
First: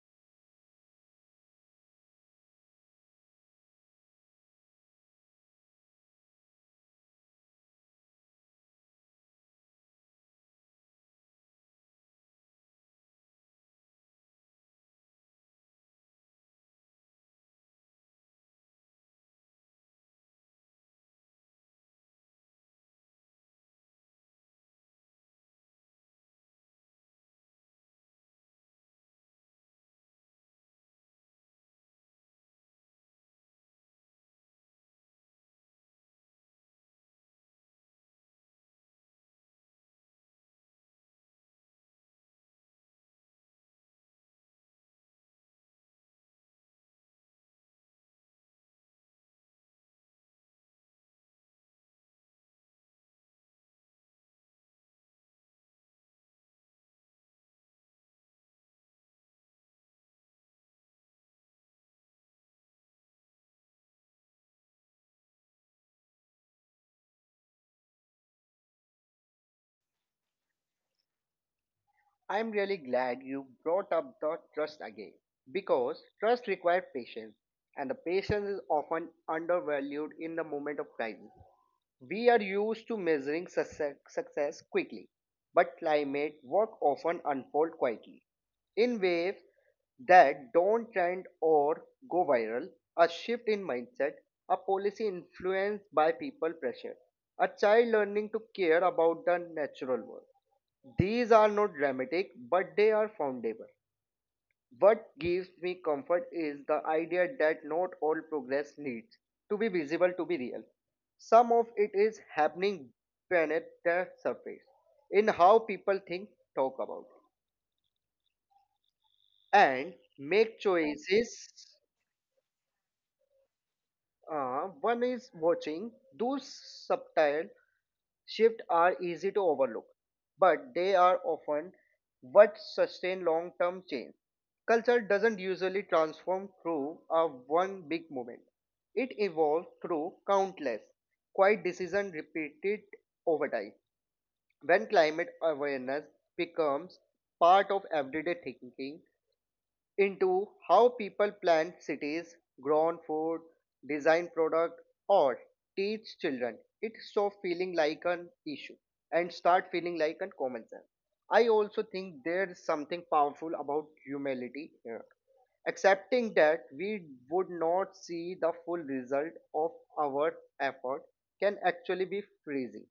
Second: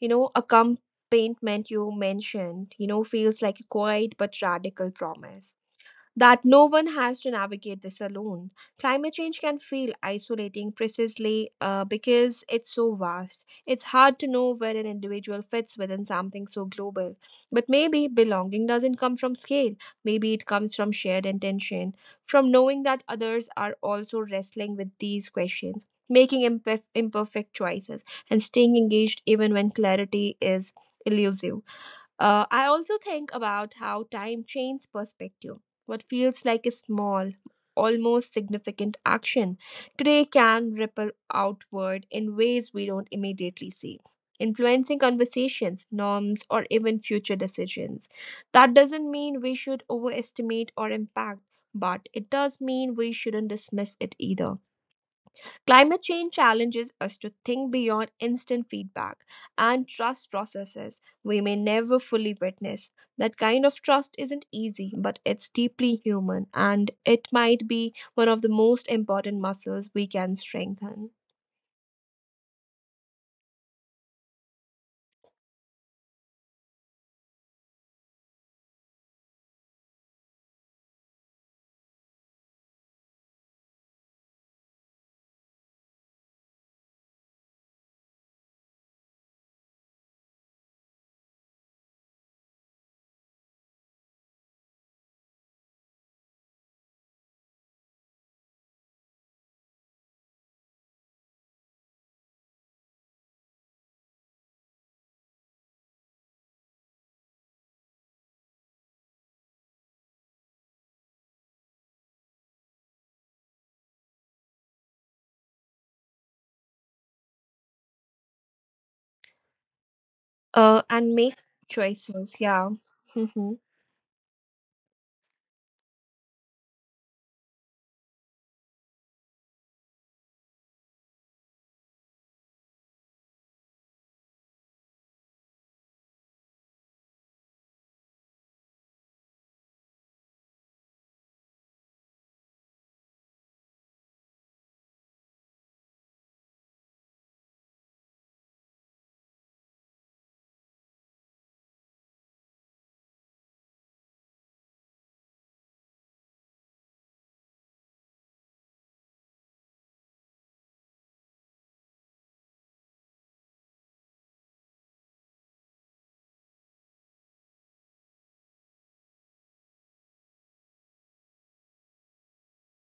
A: accompaniment you mentioned, you know, feels like a quiet but radical promise. That no one has to navigate this alone. Climate change can feel isolating precisely because it's so vast. It's hard to know where an individual fits within something so global. But maybe belonging doesn't come from scale, maybe it comes from shared intention, from knowing that others are also wrestling with these questions. Making imperfect choices and staying engaged even when clarity is elusive. I also think about how time changes perspective. What feels like a small, almost significant action today can ripple outward in ways we don't immediately see, influencing conversations, norms, or even future decisions. That doesn't mean we should overestimate or impact, but it does mean we shouldn't dismiss it either. Climate change challenges us to think beyond instant feedback and trust processes we may never fully witness. That kind of trust isn't easy, but it's deeply human, and it might be one of the most important muscles we can strengthen.
B: I'm really glad you brought up the trust again because trust requires patience, and the patience is often undervalued in the moment of crisis. We are used to measuring success, quickly, but climate work often unfolds quietly in waves that don't trend or go viral, a shift in mindset, a policy influenced by people pressure, a child learning to care about the natural world. These are not dramatic, but they are foundable. What gives me comfort is the idea that not all progress needs to be visible to be real. Some of it is happening beneath the surface in how people think, talk about, and make
A: And make
B: choices.
A: choices. Yeah. Hmm.
B: One is watching those subtle shifts are easy to overlook, but they are often what sustain long term change. Culture doesn't usually transform through a one big movement. It evolves through countless quiet decisions repeated over time. When climate awareness becomes part of everyday thinking, into how people plan cities, grown food, design product, or teach children, it stops feeling like an issue and start feeling like a common sense. I also think there's something powerful about humility here. Accepting that we would not see the full result of our effort can actually be freezing.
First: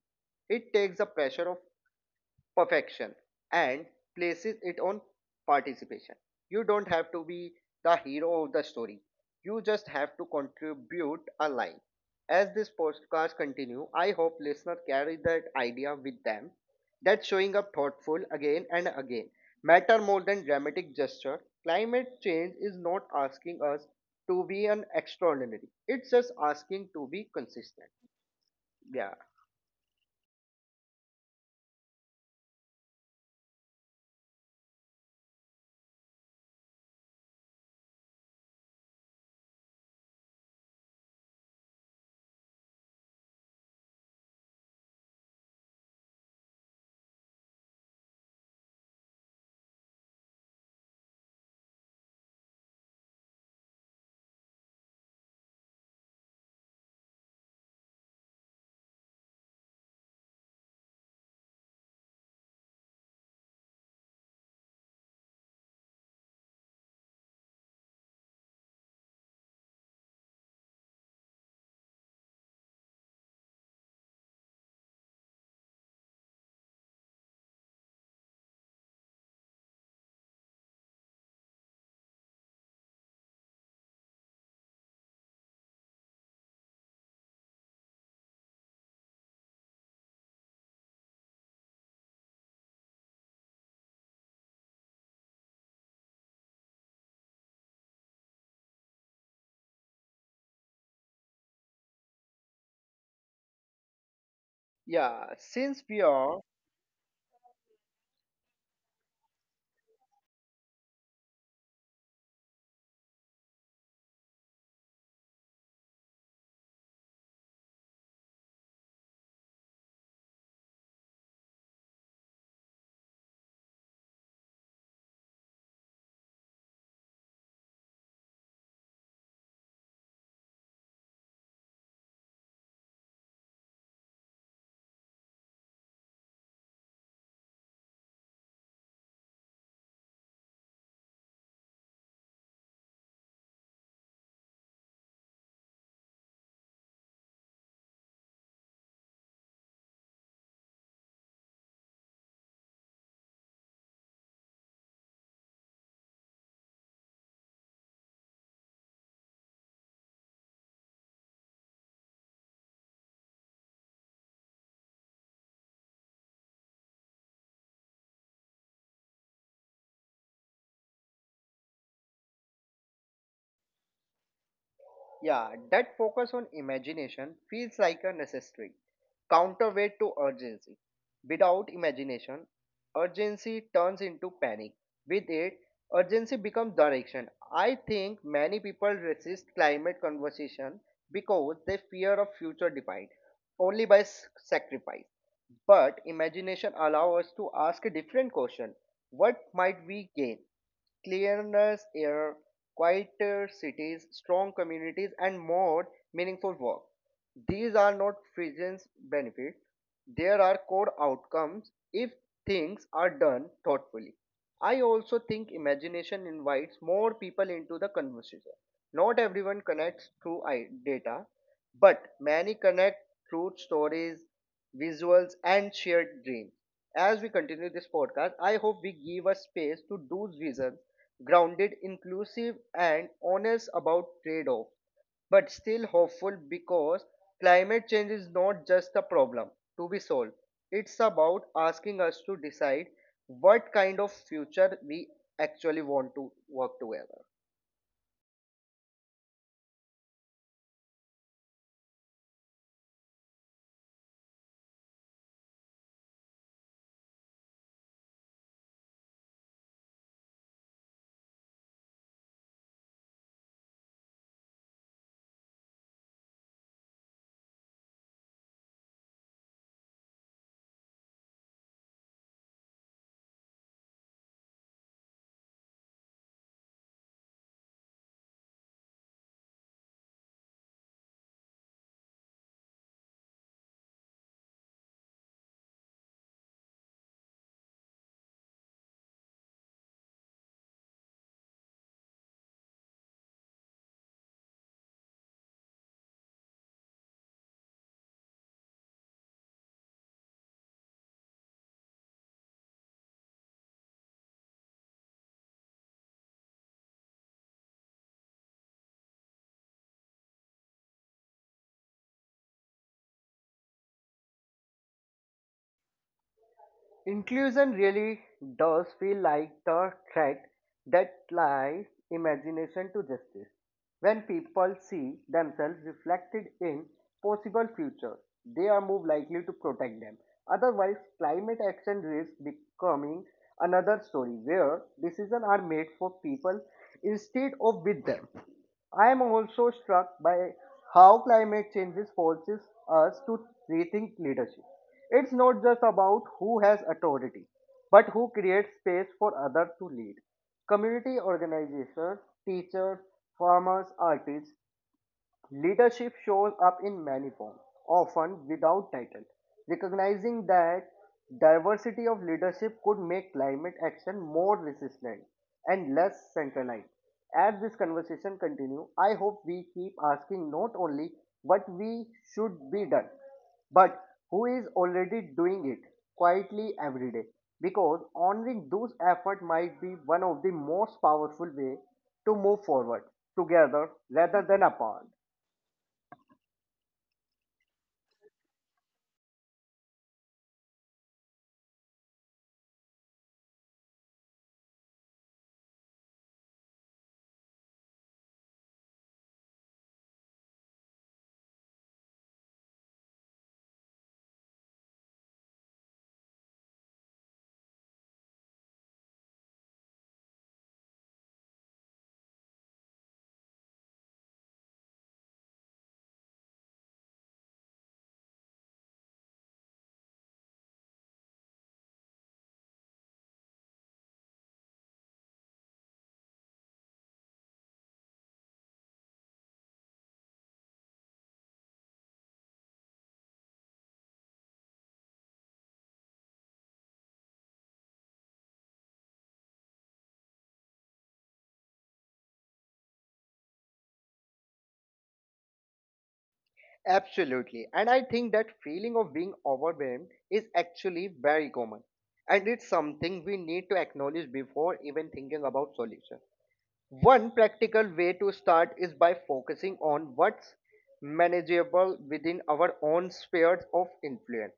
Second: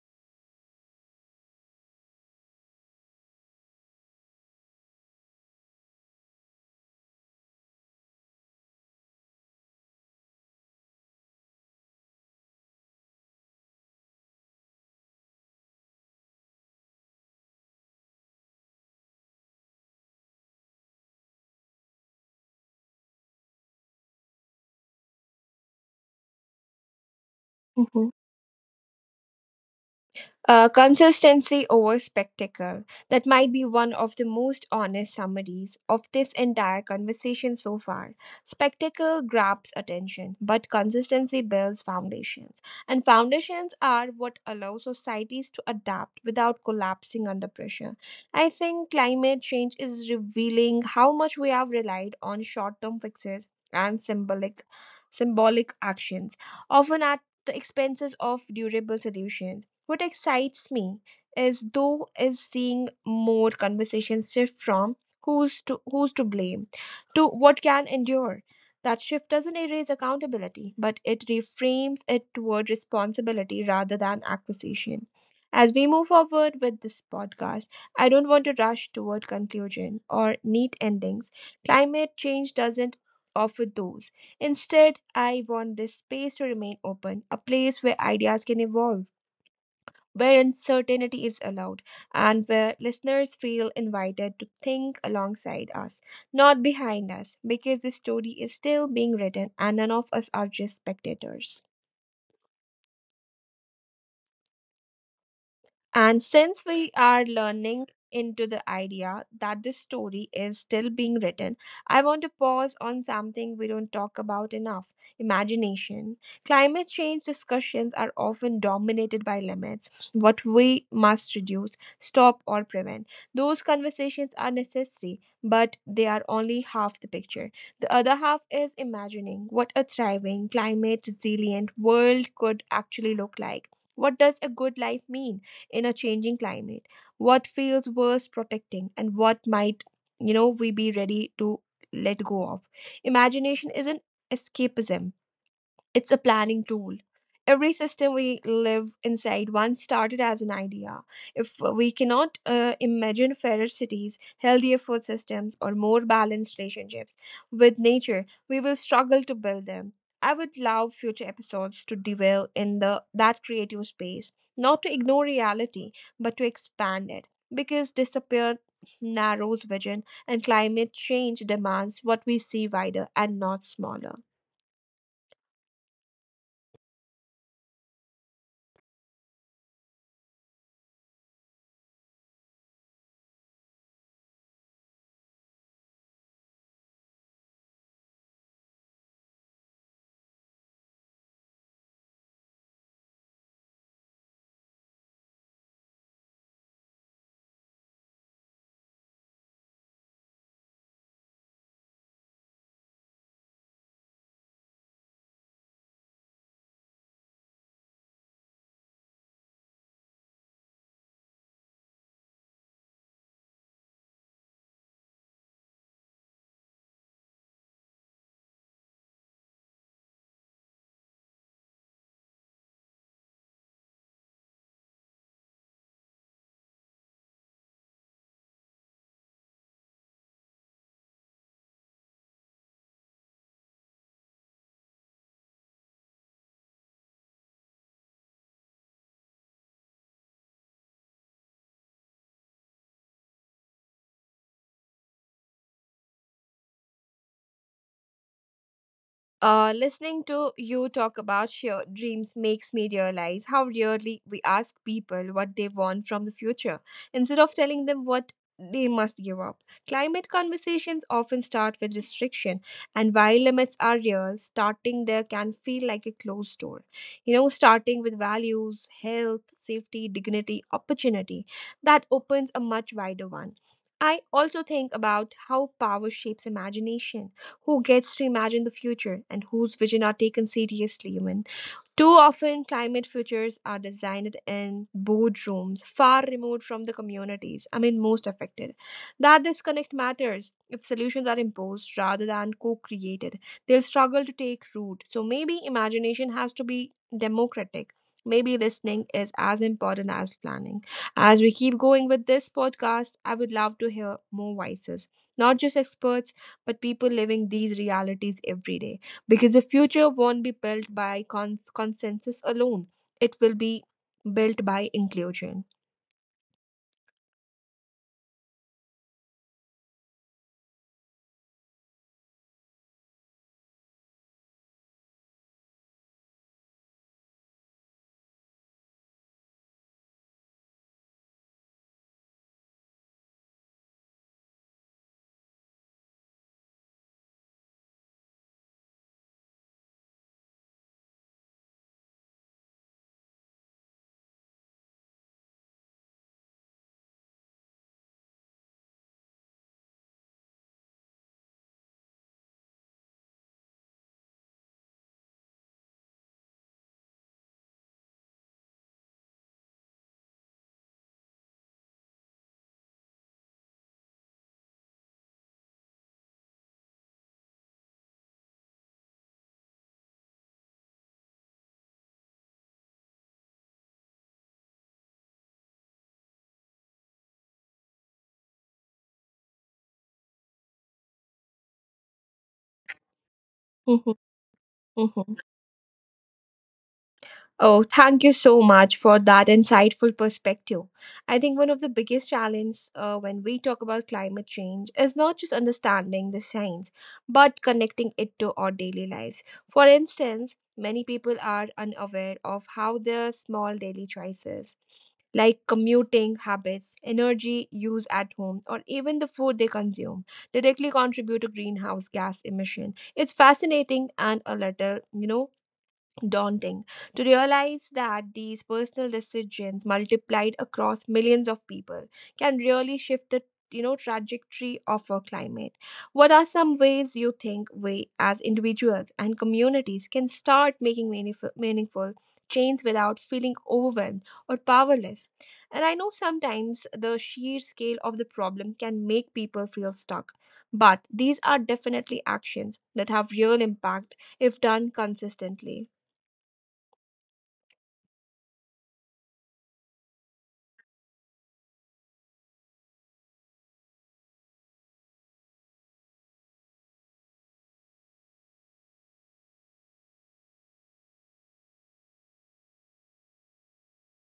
B: It takes the pressure of perfection and places it on participation. You don't have to be the hero of the story. You just have to contribute a line. As this podcast continue, I hope listeners carry that idea with them that showing up thoughtful again and again matter more than dramatic gesture. Climate change is not asking us to be an extraordinary. It's just asking to be consistent. Yeah.
A: Consistency over spectacle. That might be one of the most honest summaries of this entire conversation so far. Spectacle grabs attention, but consistency builds foundations. And foundations are what allow societies to adapt without collapsing under pressure. I think climate change is revealing how much we have relied on short term fixes and symbolic actions, often at the expenses of durable solutions. What excites me is, though, is seeing more conversations shift from who's to blame to what can endure. That shift doesn't erase accountability, but it reframes it toward responsibility rather than accusation. As we move forward with this podcast, I don't want to rush toward conclusion or neat endings. Climate change doesn't offer those. Instead, I want this space to remain open, a place where ideas can evolve, where uncertainty is allowed, and where listeners feel invited to think alongside us, not behind us, because the story is still being written and none of us are just spectators.
B: Yeah. Since we
A: And
B: are
A: since we are learning into the idea that this story is still being written, I want to pause on something we don't talk about enough, imagination. Climate change discussions are often dominated by limits, what we must reduce, stop, or prevent. Those conversations are necessary, but they are only half the picture. The other half is imagining what a thriving, climate resilient world could actually look like. What does a good life mean in a changing climate, what feels worth protecting and what might, we be ready to let go of. Imagination is an escapism, it's a planning tool. Every system we live inside once started as an idea. If we cannot imagine fairer cities, healthier food systems, or more balanced relationships with nature, we will struggle to build them. I would love future episodes to dwell in the that creative space, not to ignore reality, but to expand it. Because disappear narrows vision and climate change demands what we see wider and not smaller.
B: Yeah, that focus on imagination feels like a necessary counterweight to urgency. Without imagination, urgency turns into panic. With it, urgency becomes direction. I think many people resist climate conversation because they fear of future defined only by sacrifice. But imagination allows us to ask a different question. What might we gain? Clearness, air, quieter cities, strong communities, and more meaningful work. These are not Fijian's benefits. There are core outcomes if things are done thoughtfully. I also think imagination invites more people into the conversation. Not everyone connects through data, but many connect through stories, visuals, and shared dreams. As we continue this podcast, I hope we give a space to those visions, grounded, inclusive, and honest about trade off but still hopeful, because climate change is not just a problem to be solved. It's about asking us to decide what kind of future we actually want to work together.
A: Listening to you talk about your dreams makes me realize how rarely we ask people what they want from the future instead of telling them what they must give up. Climate conversations often start with restriction, and while limits are real, starting there can feel like a closed door. You know, starting with values, health, safety, dignity, opportunity, that opens a much wider one. I also think about how power shapes imagination, who gets to imagine the future and whose vision are taken seriously. Too often, climate futures are designed in boardrooms far remote from the communities, I mean, most affected. That disconnect matters. If solutions are imposed rather than co created, they'll struggle to take root. So maybe imagination has to be democratic. Maybe listening is as important as planning. As we keep going with this podcast, I would love to hear more voices, not just experts, but people living these realities every day because the future won't be built by consensus alone, it will be built by inclusion.
B: Inclusion really does feel like the threat that lies imagination to justice. When people see themselves reflected in possible futures, they are more likely to protect them. Otherwise, climate action risks becoming another story where decisions are made for people instead of with them. I am also struck by how climate change forces us to rethink leadership. It's not just about who has authority, but who creates space for others to lead. Community organizations, teachers, farmers, artists, leadership shows up in many forms, often without title. Recognizing that diversity of leadership could make climate action more resilient and less centralized. As this conversation continues, I hope we keep asking not only what we should be done, but who is already doing it quietly every day. Because honoring those efforts might be one of the most powerful ways to move forward together
A: Mhm,
B: rather than apart.
A: mhm. Oh, thank you so much for that insightful perspective. I think one of the biggest challenges when we talk about climate change is not just understanding the science, but connecting it to our daily lives. For instance, many people are unaware of how their small daily choices, like commuting habits, energy use at home, or even the food they consume, directly contribute to greenhouse gas emission. It's fascinating and a little, daunting to realize that these personal decisions multiplied across millions of people can really shift the trajectory of our climate. What are some ways you think we as individuals and communities can start making meaningful change without feeling overwhelmed or powerless? And I know sometimes the sheer scale of the problem can make people feel stuck, but these are definitely actions that have real impact if done consistently.
B: Absolutely. And I think that feeling of being overwhelmed is actually very common. And it's something we need to acknowledge before even thinking about solution. One practical way to start is by focusing on what's manageable within our own spheres of influence.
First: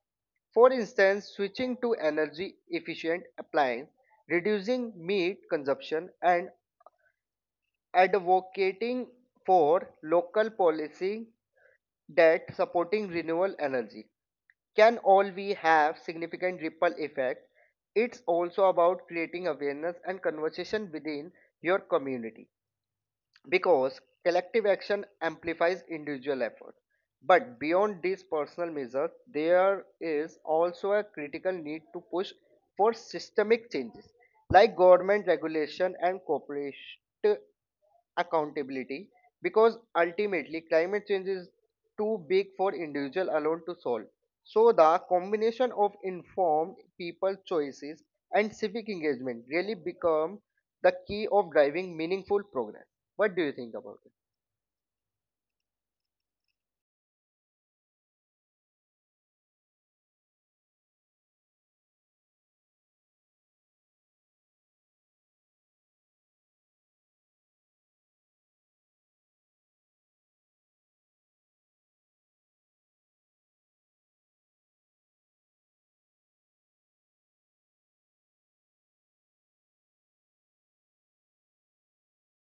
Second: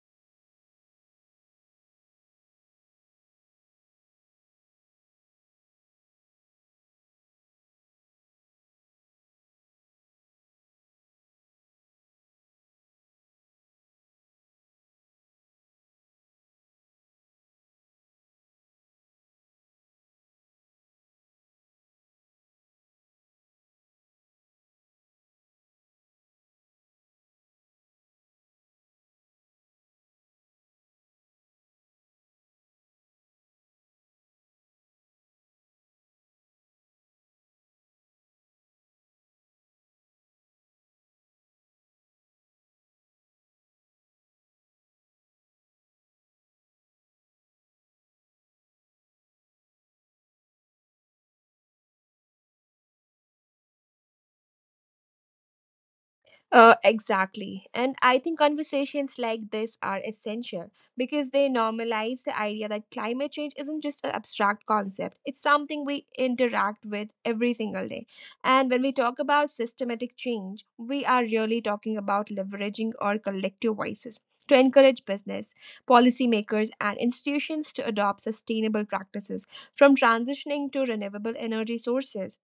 B: For instance, switching to energy efficient appliance, reducing meat consumption, and advocating for local policy that supporting renewable energy can all we have significant ripple effect. It's also about creating awareness and conversation within your community, because collective action amplifies individual effort. But beyond these personal measures, there is also a critical need to push for systemic changes like government regulation and corporate accountability, because ultimately climate change is too big for individual alone to solve. So the combination of informed people choices and civic engagement really become the key of driving meaningful progress. What do you think about it?
A: Exactly. And I think conversations like this are essential because they normalize the idea that climate change isn't just an abstract concept, it's something we interact with every single day. And when we talk about systematic change, we are really talking about leveraging our collective voices to encourage business, policymakers, and institutions to adopt sustainable practices, from transitioning to renewable energy sources,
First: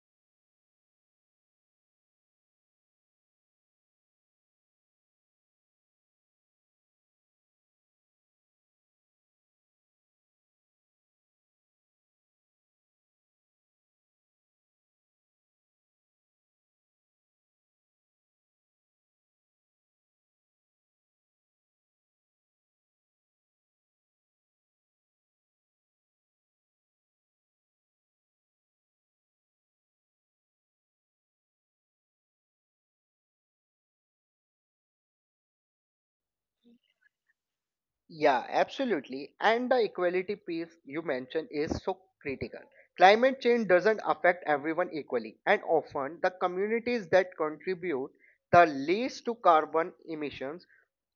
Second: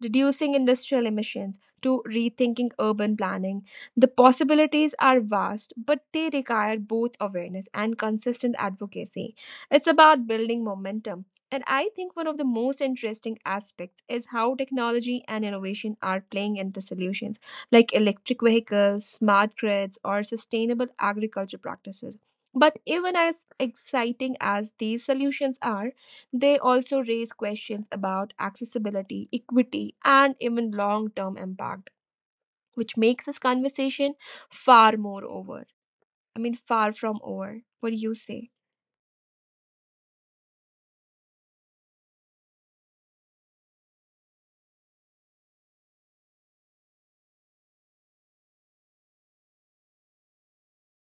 A: reducing industrial emissions, to rethinking urban planning. The possibilities are vast, but they require both awareness and consistent advocacy. It's about building momentum. And I think one of the most interesting aspects is how technology and innovation are playing into solutions like electric vehicles, smart grids, or sustainable agriculture practices. But even as exciting as these solutions are, they also raise questions about accessibility, equity, and even long term impact, which makes this conversation far more over. I mean, far from over. What do you
B: Yeah,
A: say?
B: absolutely. And the equality piece you mentioned is so critical. Climate change doesn't affect everyone equally, and often the communities that contribute the least to carbon emissions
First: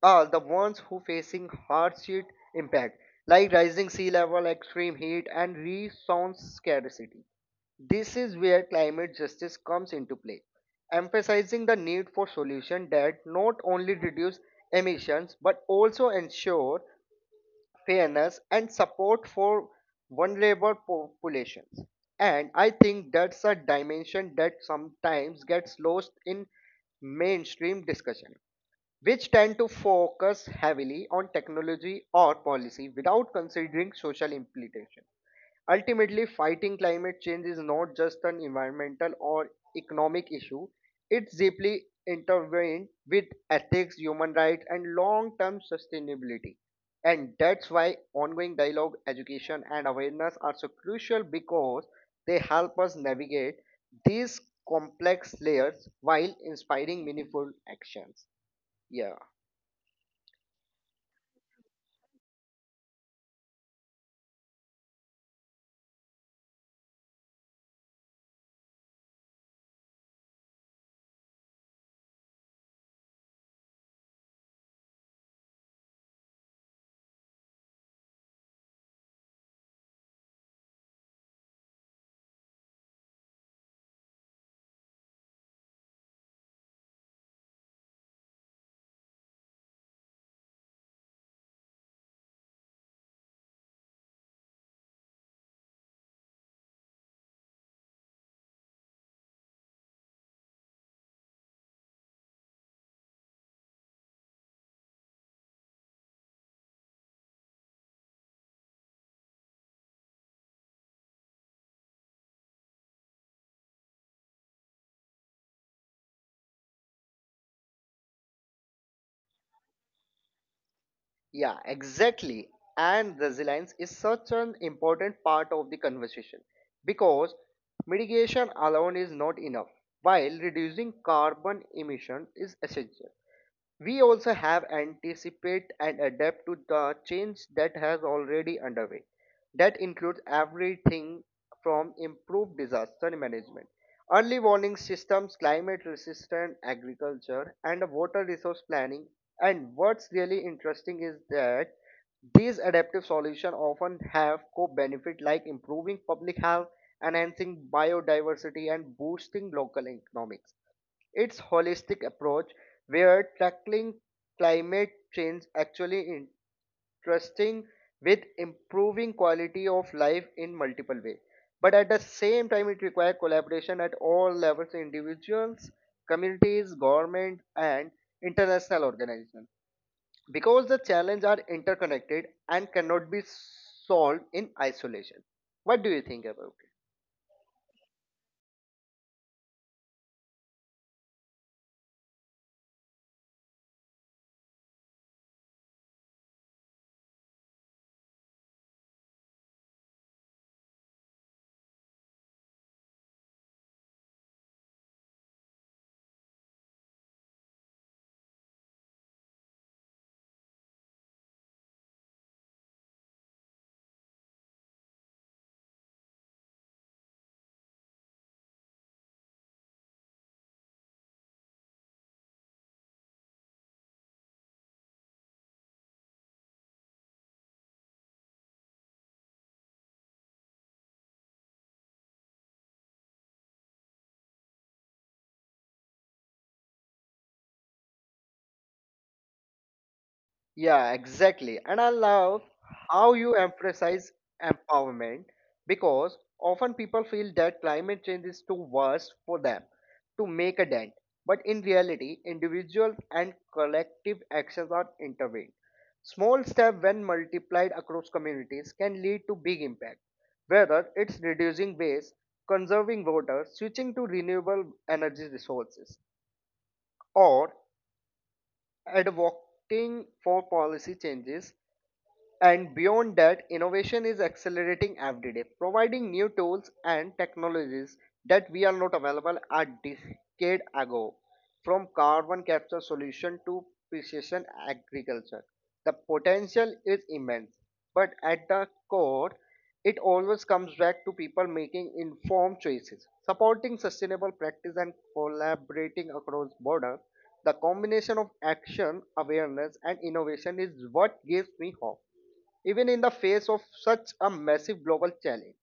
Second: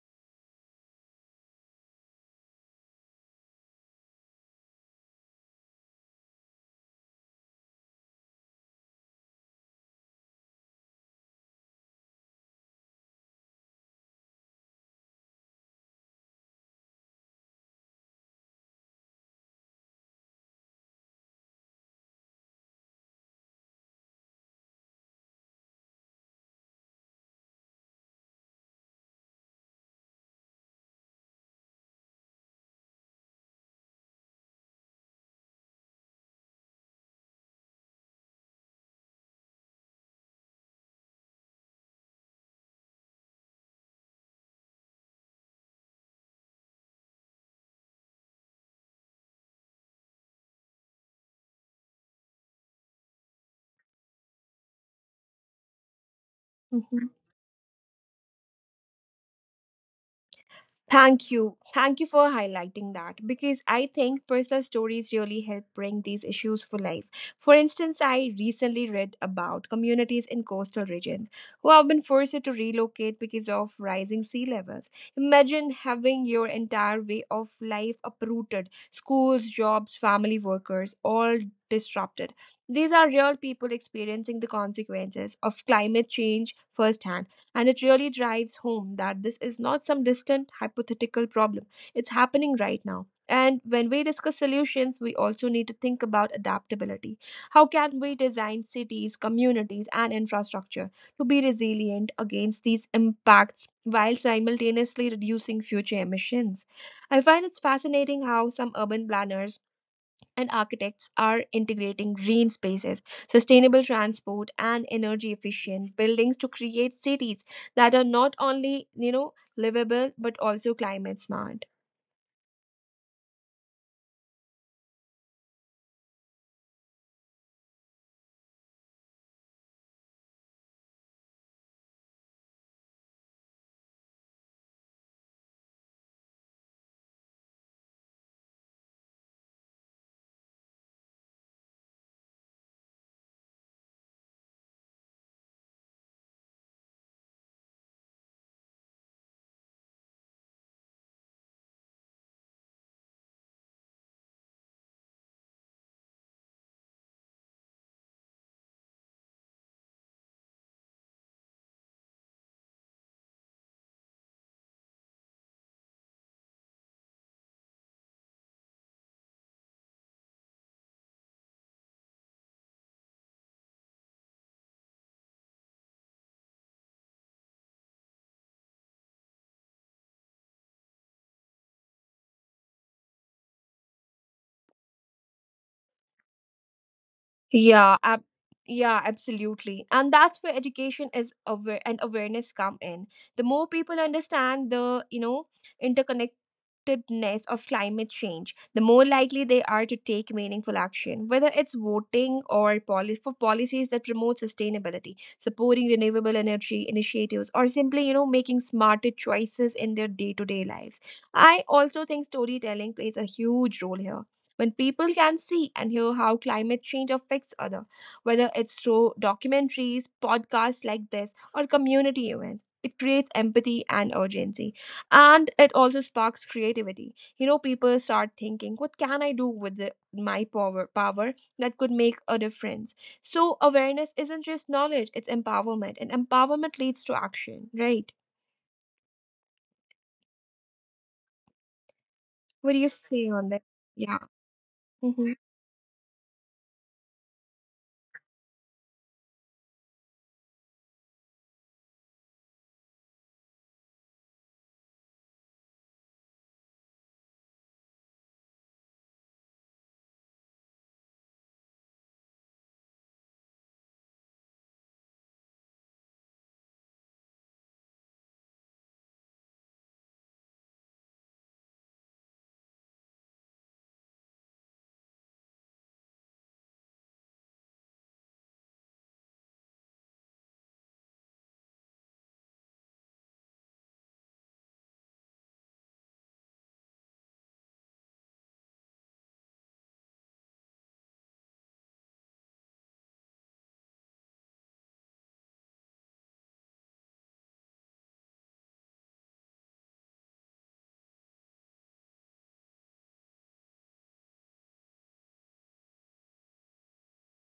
B: are the ones who facing hardship impact like rising sea level, extreme heat, and resource scarcity. This is where climate justice comes into play, emphasizing the need for solutions that not only reduce emissions but also ensure fairness and support for vulnerable populations. And I think that's a dimension that sometimes gets lost in mainstream discussion which tend to focus heavily on technology or policy without considering social implications. Ultimately, fighting climate change is not just an environmental or economic issue, it's deeply intertwined with ethics, human rights, and long term sustainability. And that's why ongoing dialogue, education, and awareness are so crucial because they help us navigate these complex layers while inspiring
A: Mm-hmm.
B: meaningful actions. Yeah.
A: Thank you. Thank you for highlighting that because I think personal stories really help bring these issues for life. For instance, I recently read about communities in coastal regions who have been forced to relocate because of rising sea levels. Imagine having your entire way of life uprooted, schools, jobs, family workers, all disrupted. These are real people experiencing the consequences of climate change firsthand. And it really drives home that this is not some distant hypothetical problem, it's happening right now. And when we discuss solutions, we also need to think about adaptability. How can we design cities, communities, and infrastructure to be resilient against these impacts while simultaneously reducing future emissions? I find it's fascinating how some urban planners and architects are integrating green spaces, sustainable transport, and energy efficient buildings to create cities that are not only, livable but also climate
B: Yeah,
A: smart.
B: exactly. And resilience is such an important part of the conversation because mitigation alone is not enough. While reducing carbon emission is essential, we also have anticipate and adapt to the change that has already underway. That includes everything from improved disaster management, early warning systems, climate resistant agriculture, and water resource planning. And what's really interesting is that these adaptive solutions often have co benefit like improving public health, enhancing biodiversity, and boosting local economics. Its holistic approach, where tackling climate change actually interesting with improving quality of life in multiple ways. But at the same time, it requires collaboration at all levels, individuals, communities, government, and international organizations. Because the challenges are interconnected and cannot be solved in isolation. What do you think about?
A: Yeah, ab- yeah, absolutely. And that's where education is aware and awareness come in. The more people understand the interconnectedness of climate change, the more likely they are to take meaningful action, whether it's voting or for policies that promote sustainability, supporting renewable energy initiatives, or simply, making smarter choices in their day-to-day lives. I also think storytelling plays a huge role here. When people can see and hear how climate change affects other, whether it's through documentaries, podcasts like this, or community events, it creates empathy and urgency. And it also sparks creativity. People start thinking, what can I do with my power that could make a difference? So awareness isn't just knowledge, it's empowerment, and empowerment leads to action, right?
B: Yeah, exactly. And I love
A: What do you
B: how
A: say on
B: you
A: that? Yeah.
B: emphasize
A: Mm-hmm.
B: empowerment because often people feel that climate change is too worse for them to make a dent. But in reality, individual and collective actions are intervened. Small steps, when multiplied across communities, can lead to big impact, whether it's reducing waste, conserving water, switching to renewable energy resources, or advocating for policy changes and beyond that, innovation is accelerating every day, providing new tools and technologies that we are not available a decade ago. From carbon capture solution to precision agriculture, the potential is immense. But at the core, it always comes back to people making informed choices, supporting sustainable practice, and collaborating across borders the combination of action, awareness, and innovation is what gives me hope, even in the face of such a massive global challenge.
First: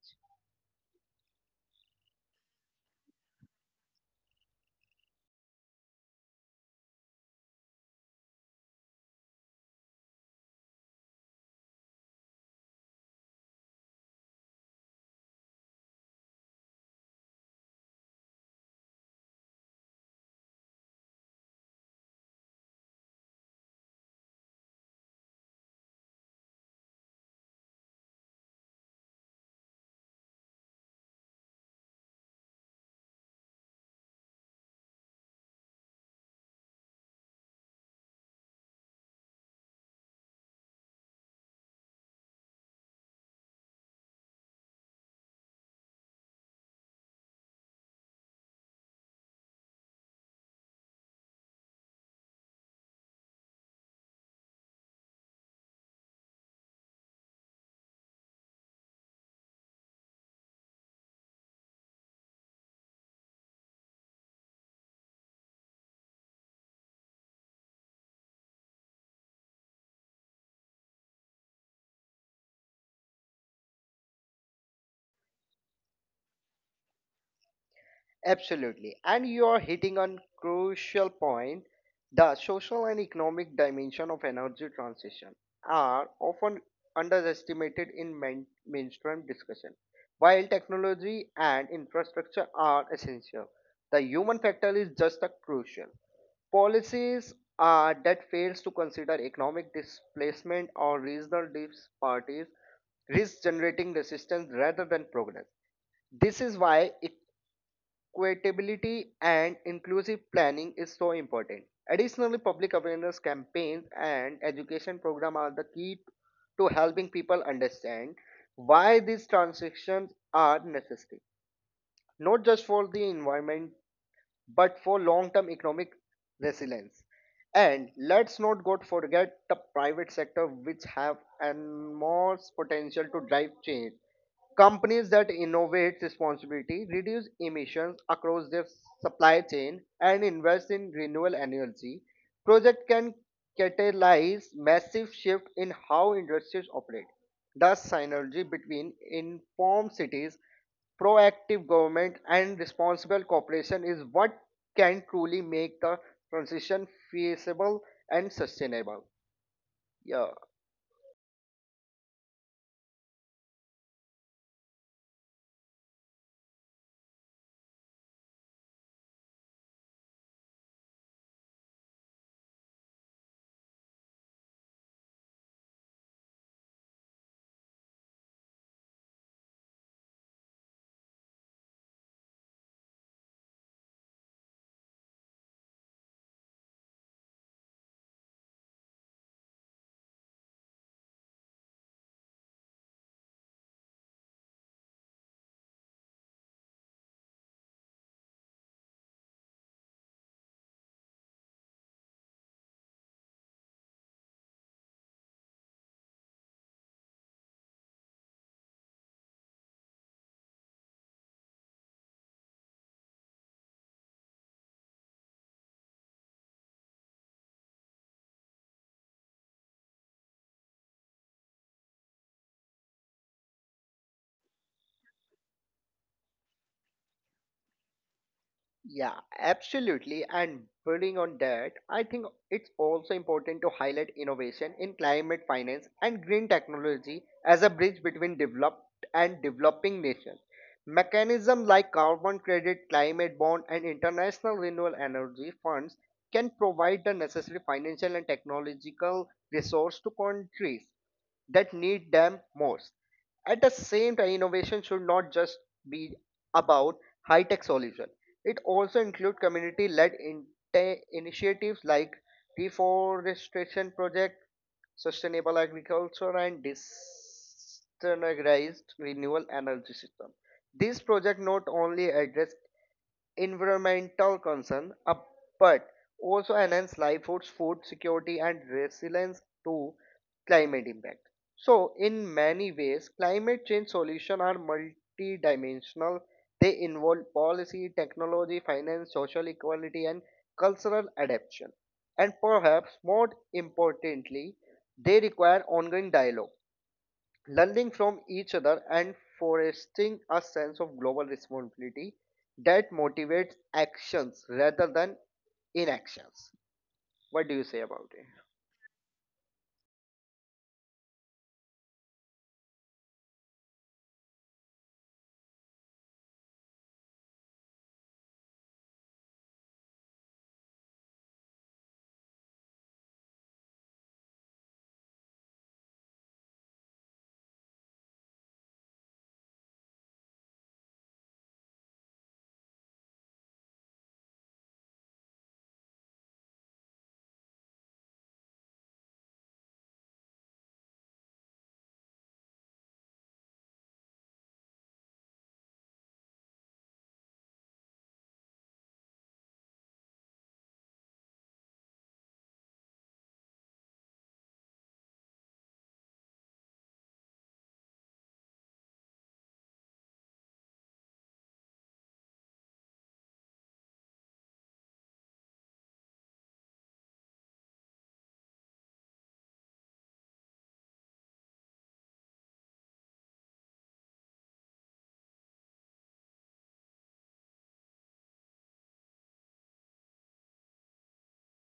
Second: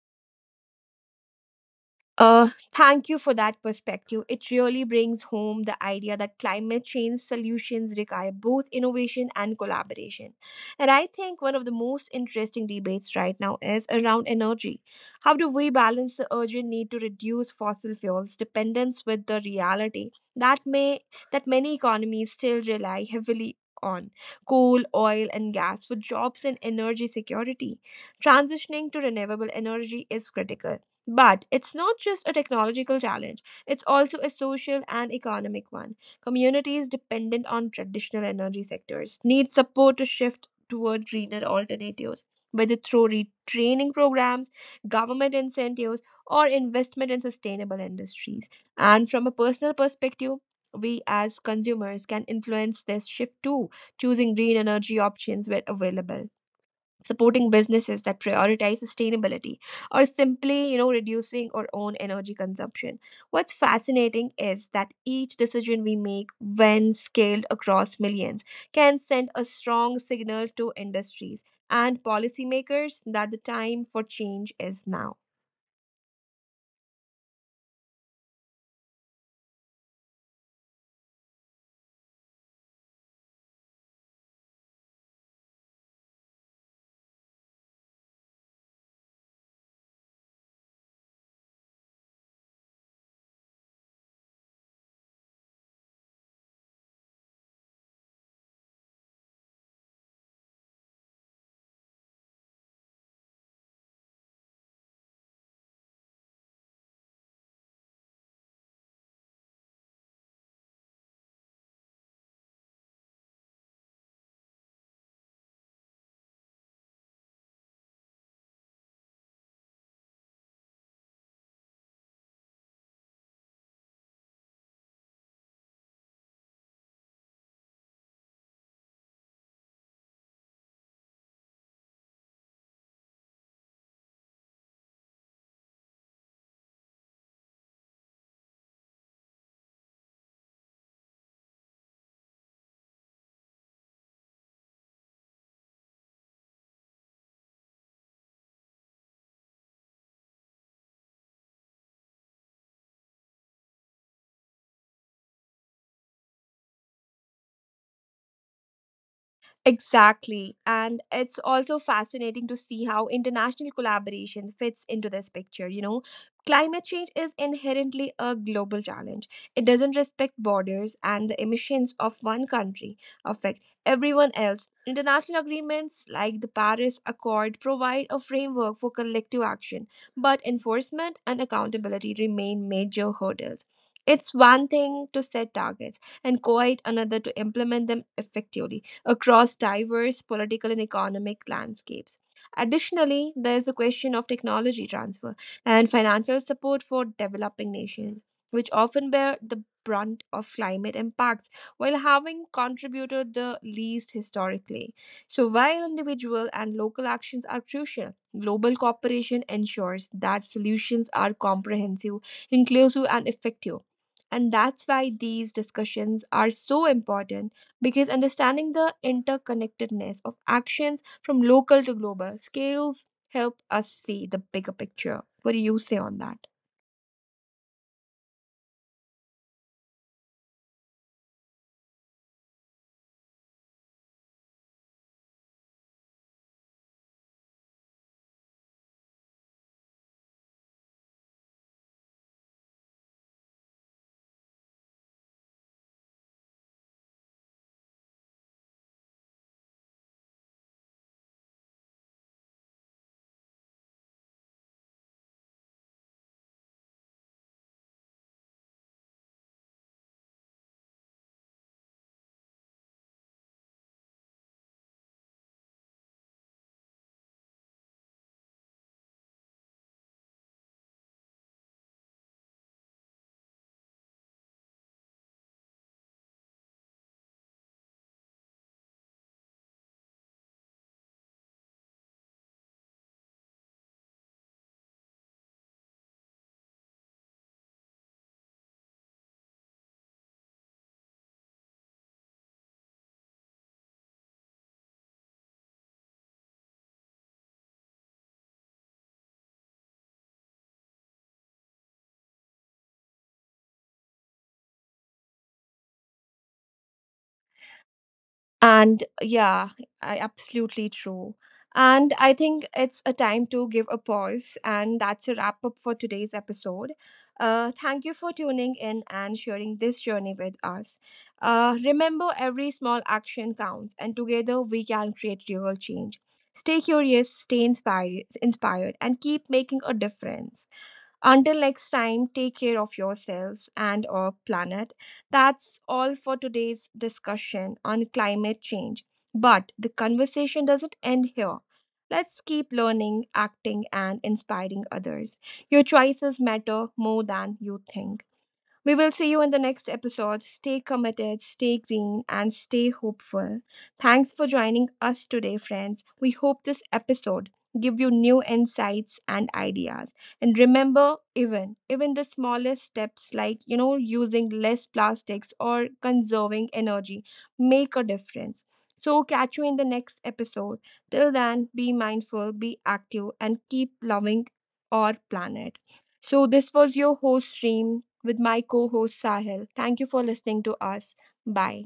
A: Uh, Thank you for that perspective. It really brings home the idea that climate change solutions require both innovation and collaboration. And I think one of the most interesting debates right now is around energy. How do we balance the urgent need to reduce fossil fuels dependence with the reality that may that many economies still rely heavily on coal, oil, and gas for jobs and energy security? Transitioning to renewable energy is critical, but it's not just a technological challenge, it's also a social and economic one. Communities dependent on traditional energy sectors need support to shift toward greener alternatives, whether through retraining programs, government incentives, or investment in sustainable industries. And from a personal perspective, we as consumers can influence this shift too, choosing green energy options where available, supporting businesses that prioritize sustainability, or simply, reducing our own energy consumption. What's fascinating is that each decision we make, when scaled across millions, can send a strong signal to industries and policymakers that the time for change is now.
B: Absolutely. And you are hitting on crucial point. The social and economic dimension of energy transition are often underestimated in mainstream discussion. While technology and infrastructure are essential, the human factor is just as crucial. Policies that fails to consider economic displacement or regional disparities risk generating resistance rather than progress. This is why equitability and inclusive planning is so important. Additionally, public awareness campaigns and education programs are the key to helping people understand why these transitions are necessary, not just for the environment but for long-term economic resilience. And let's not go forget the private sector, which have enormous potential to drive change. Companies that innovate responsibility, reduce emissions across their supply chain, and invest in renewable energy project can catalyze massive shift in how industries operate. The synergy between informed cities, proactive government, and responsible cooperation is what can truly make the transition feasible and sustainable. Yeah.
A: Exactly. And it's also fascinating to see how international collaboration fits into this picture. You know, climate change is inherently a global challenge, it doesn't respect borders, and the emissions of one country affect everyone else. International agreements like the Paris Accord provide a framework for collective action, but enforcement and accountability remain major hurdles. It's one thing to set targets and quite another to implement them effectively across diverse political and economic landscapes. Additionally, there is the question of technology transfer and financial support for developing nations, which often bear the brunt of climate impacts while having contributed the least historically. So, while individual and local actions are crucial, global cooperation ensures that solutions are comprehensive, inclusive, and effective. And that's why these discussions are so important, because understanding the interconnectedness of actions from local to global scales help us see the bigger picture. What do you say on that?
B: Yeah, absolutely. And building on that, I think it's also important to highlight innovation in climate finance and green technology as a bridge between developed and developing nations. Mechanisms like carbon credit, climate bond, and international renewable energy funds can provide the necessary financial and technological resource to countries that need them most. At the same time, innovation should not just be about high tech solutions it also includes community led initiatives like reforestation projects, sustainable agriculture, and disorganized renewable energy system. These projects not only address environmental concern, but also enhance livelihoods, food security, and resilience to climate impact. So, in many ways, climate change solutions are multidimensional. They involve policy, technology, finance, social equality, and cultural adaptation. And perhaps more importantly, they require ongoing dialogue learning from each other and fostering a sense of global responsibility that motivates actions rather than inactions. What do you say about it?
A: And yeah, I, absolutely true. And I think it's a time to give a pause. And that's a wrap up for today's episode. Thank you for tuning in and sharing this journey with us. Remember, every small action counts, and together we can create real change. Stay curious, stay inspired, and keep making a difference. Until next time, take care of yourselves and our planet. That's all for today's discussion on climate change. But the conversation doesn't end here. Let's keep learning, acting, and inspiring others. Your choices matter more than you think. We will see you in the next episode. Stay committed, stay green, and stay hopeful. Thanks for joining us today, friends. We hope this episode give you new insights and ideas. And remember, even the smallest steps, like using less plastics or conserving energy, make a difference. So catch you in the next episode. Till then, be mindful, be active, and keep loving our planet. So this was your host stream with my co host Sahil. Thank you for listening to us. Bye.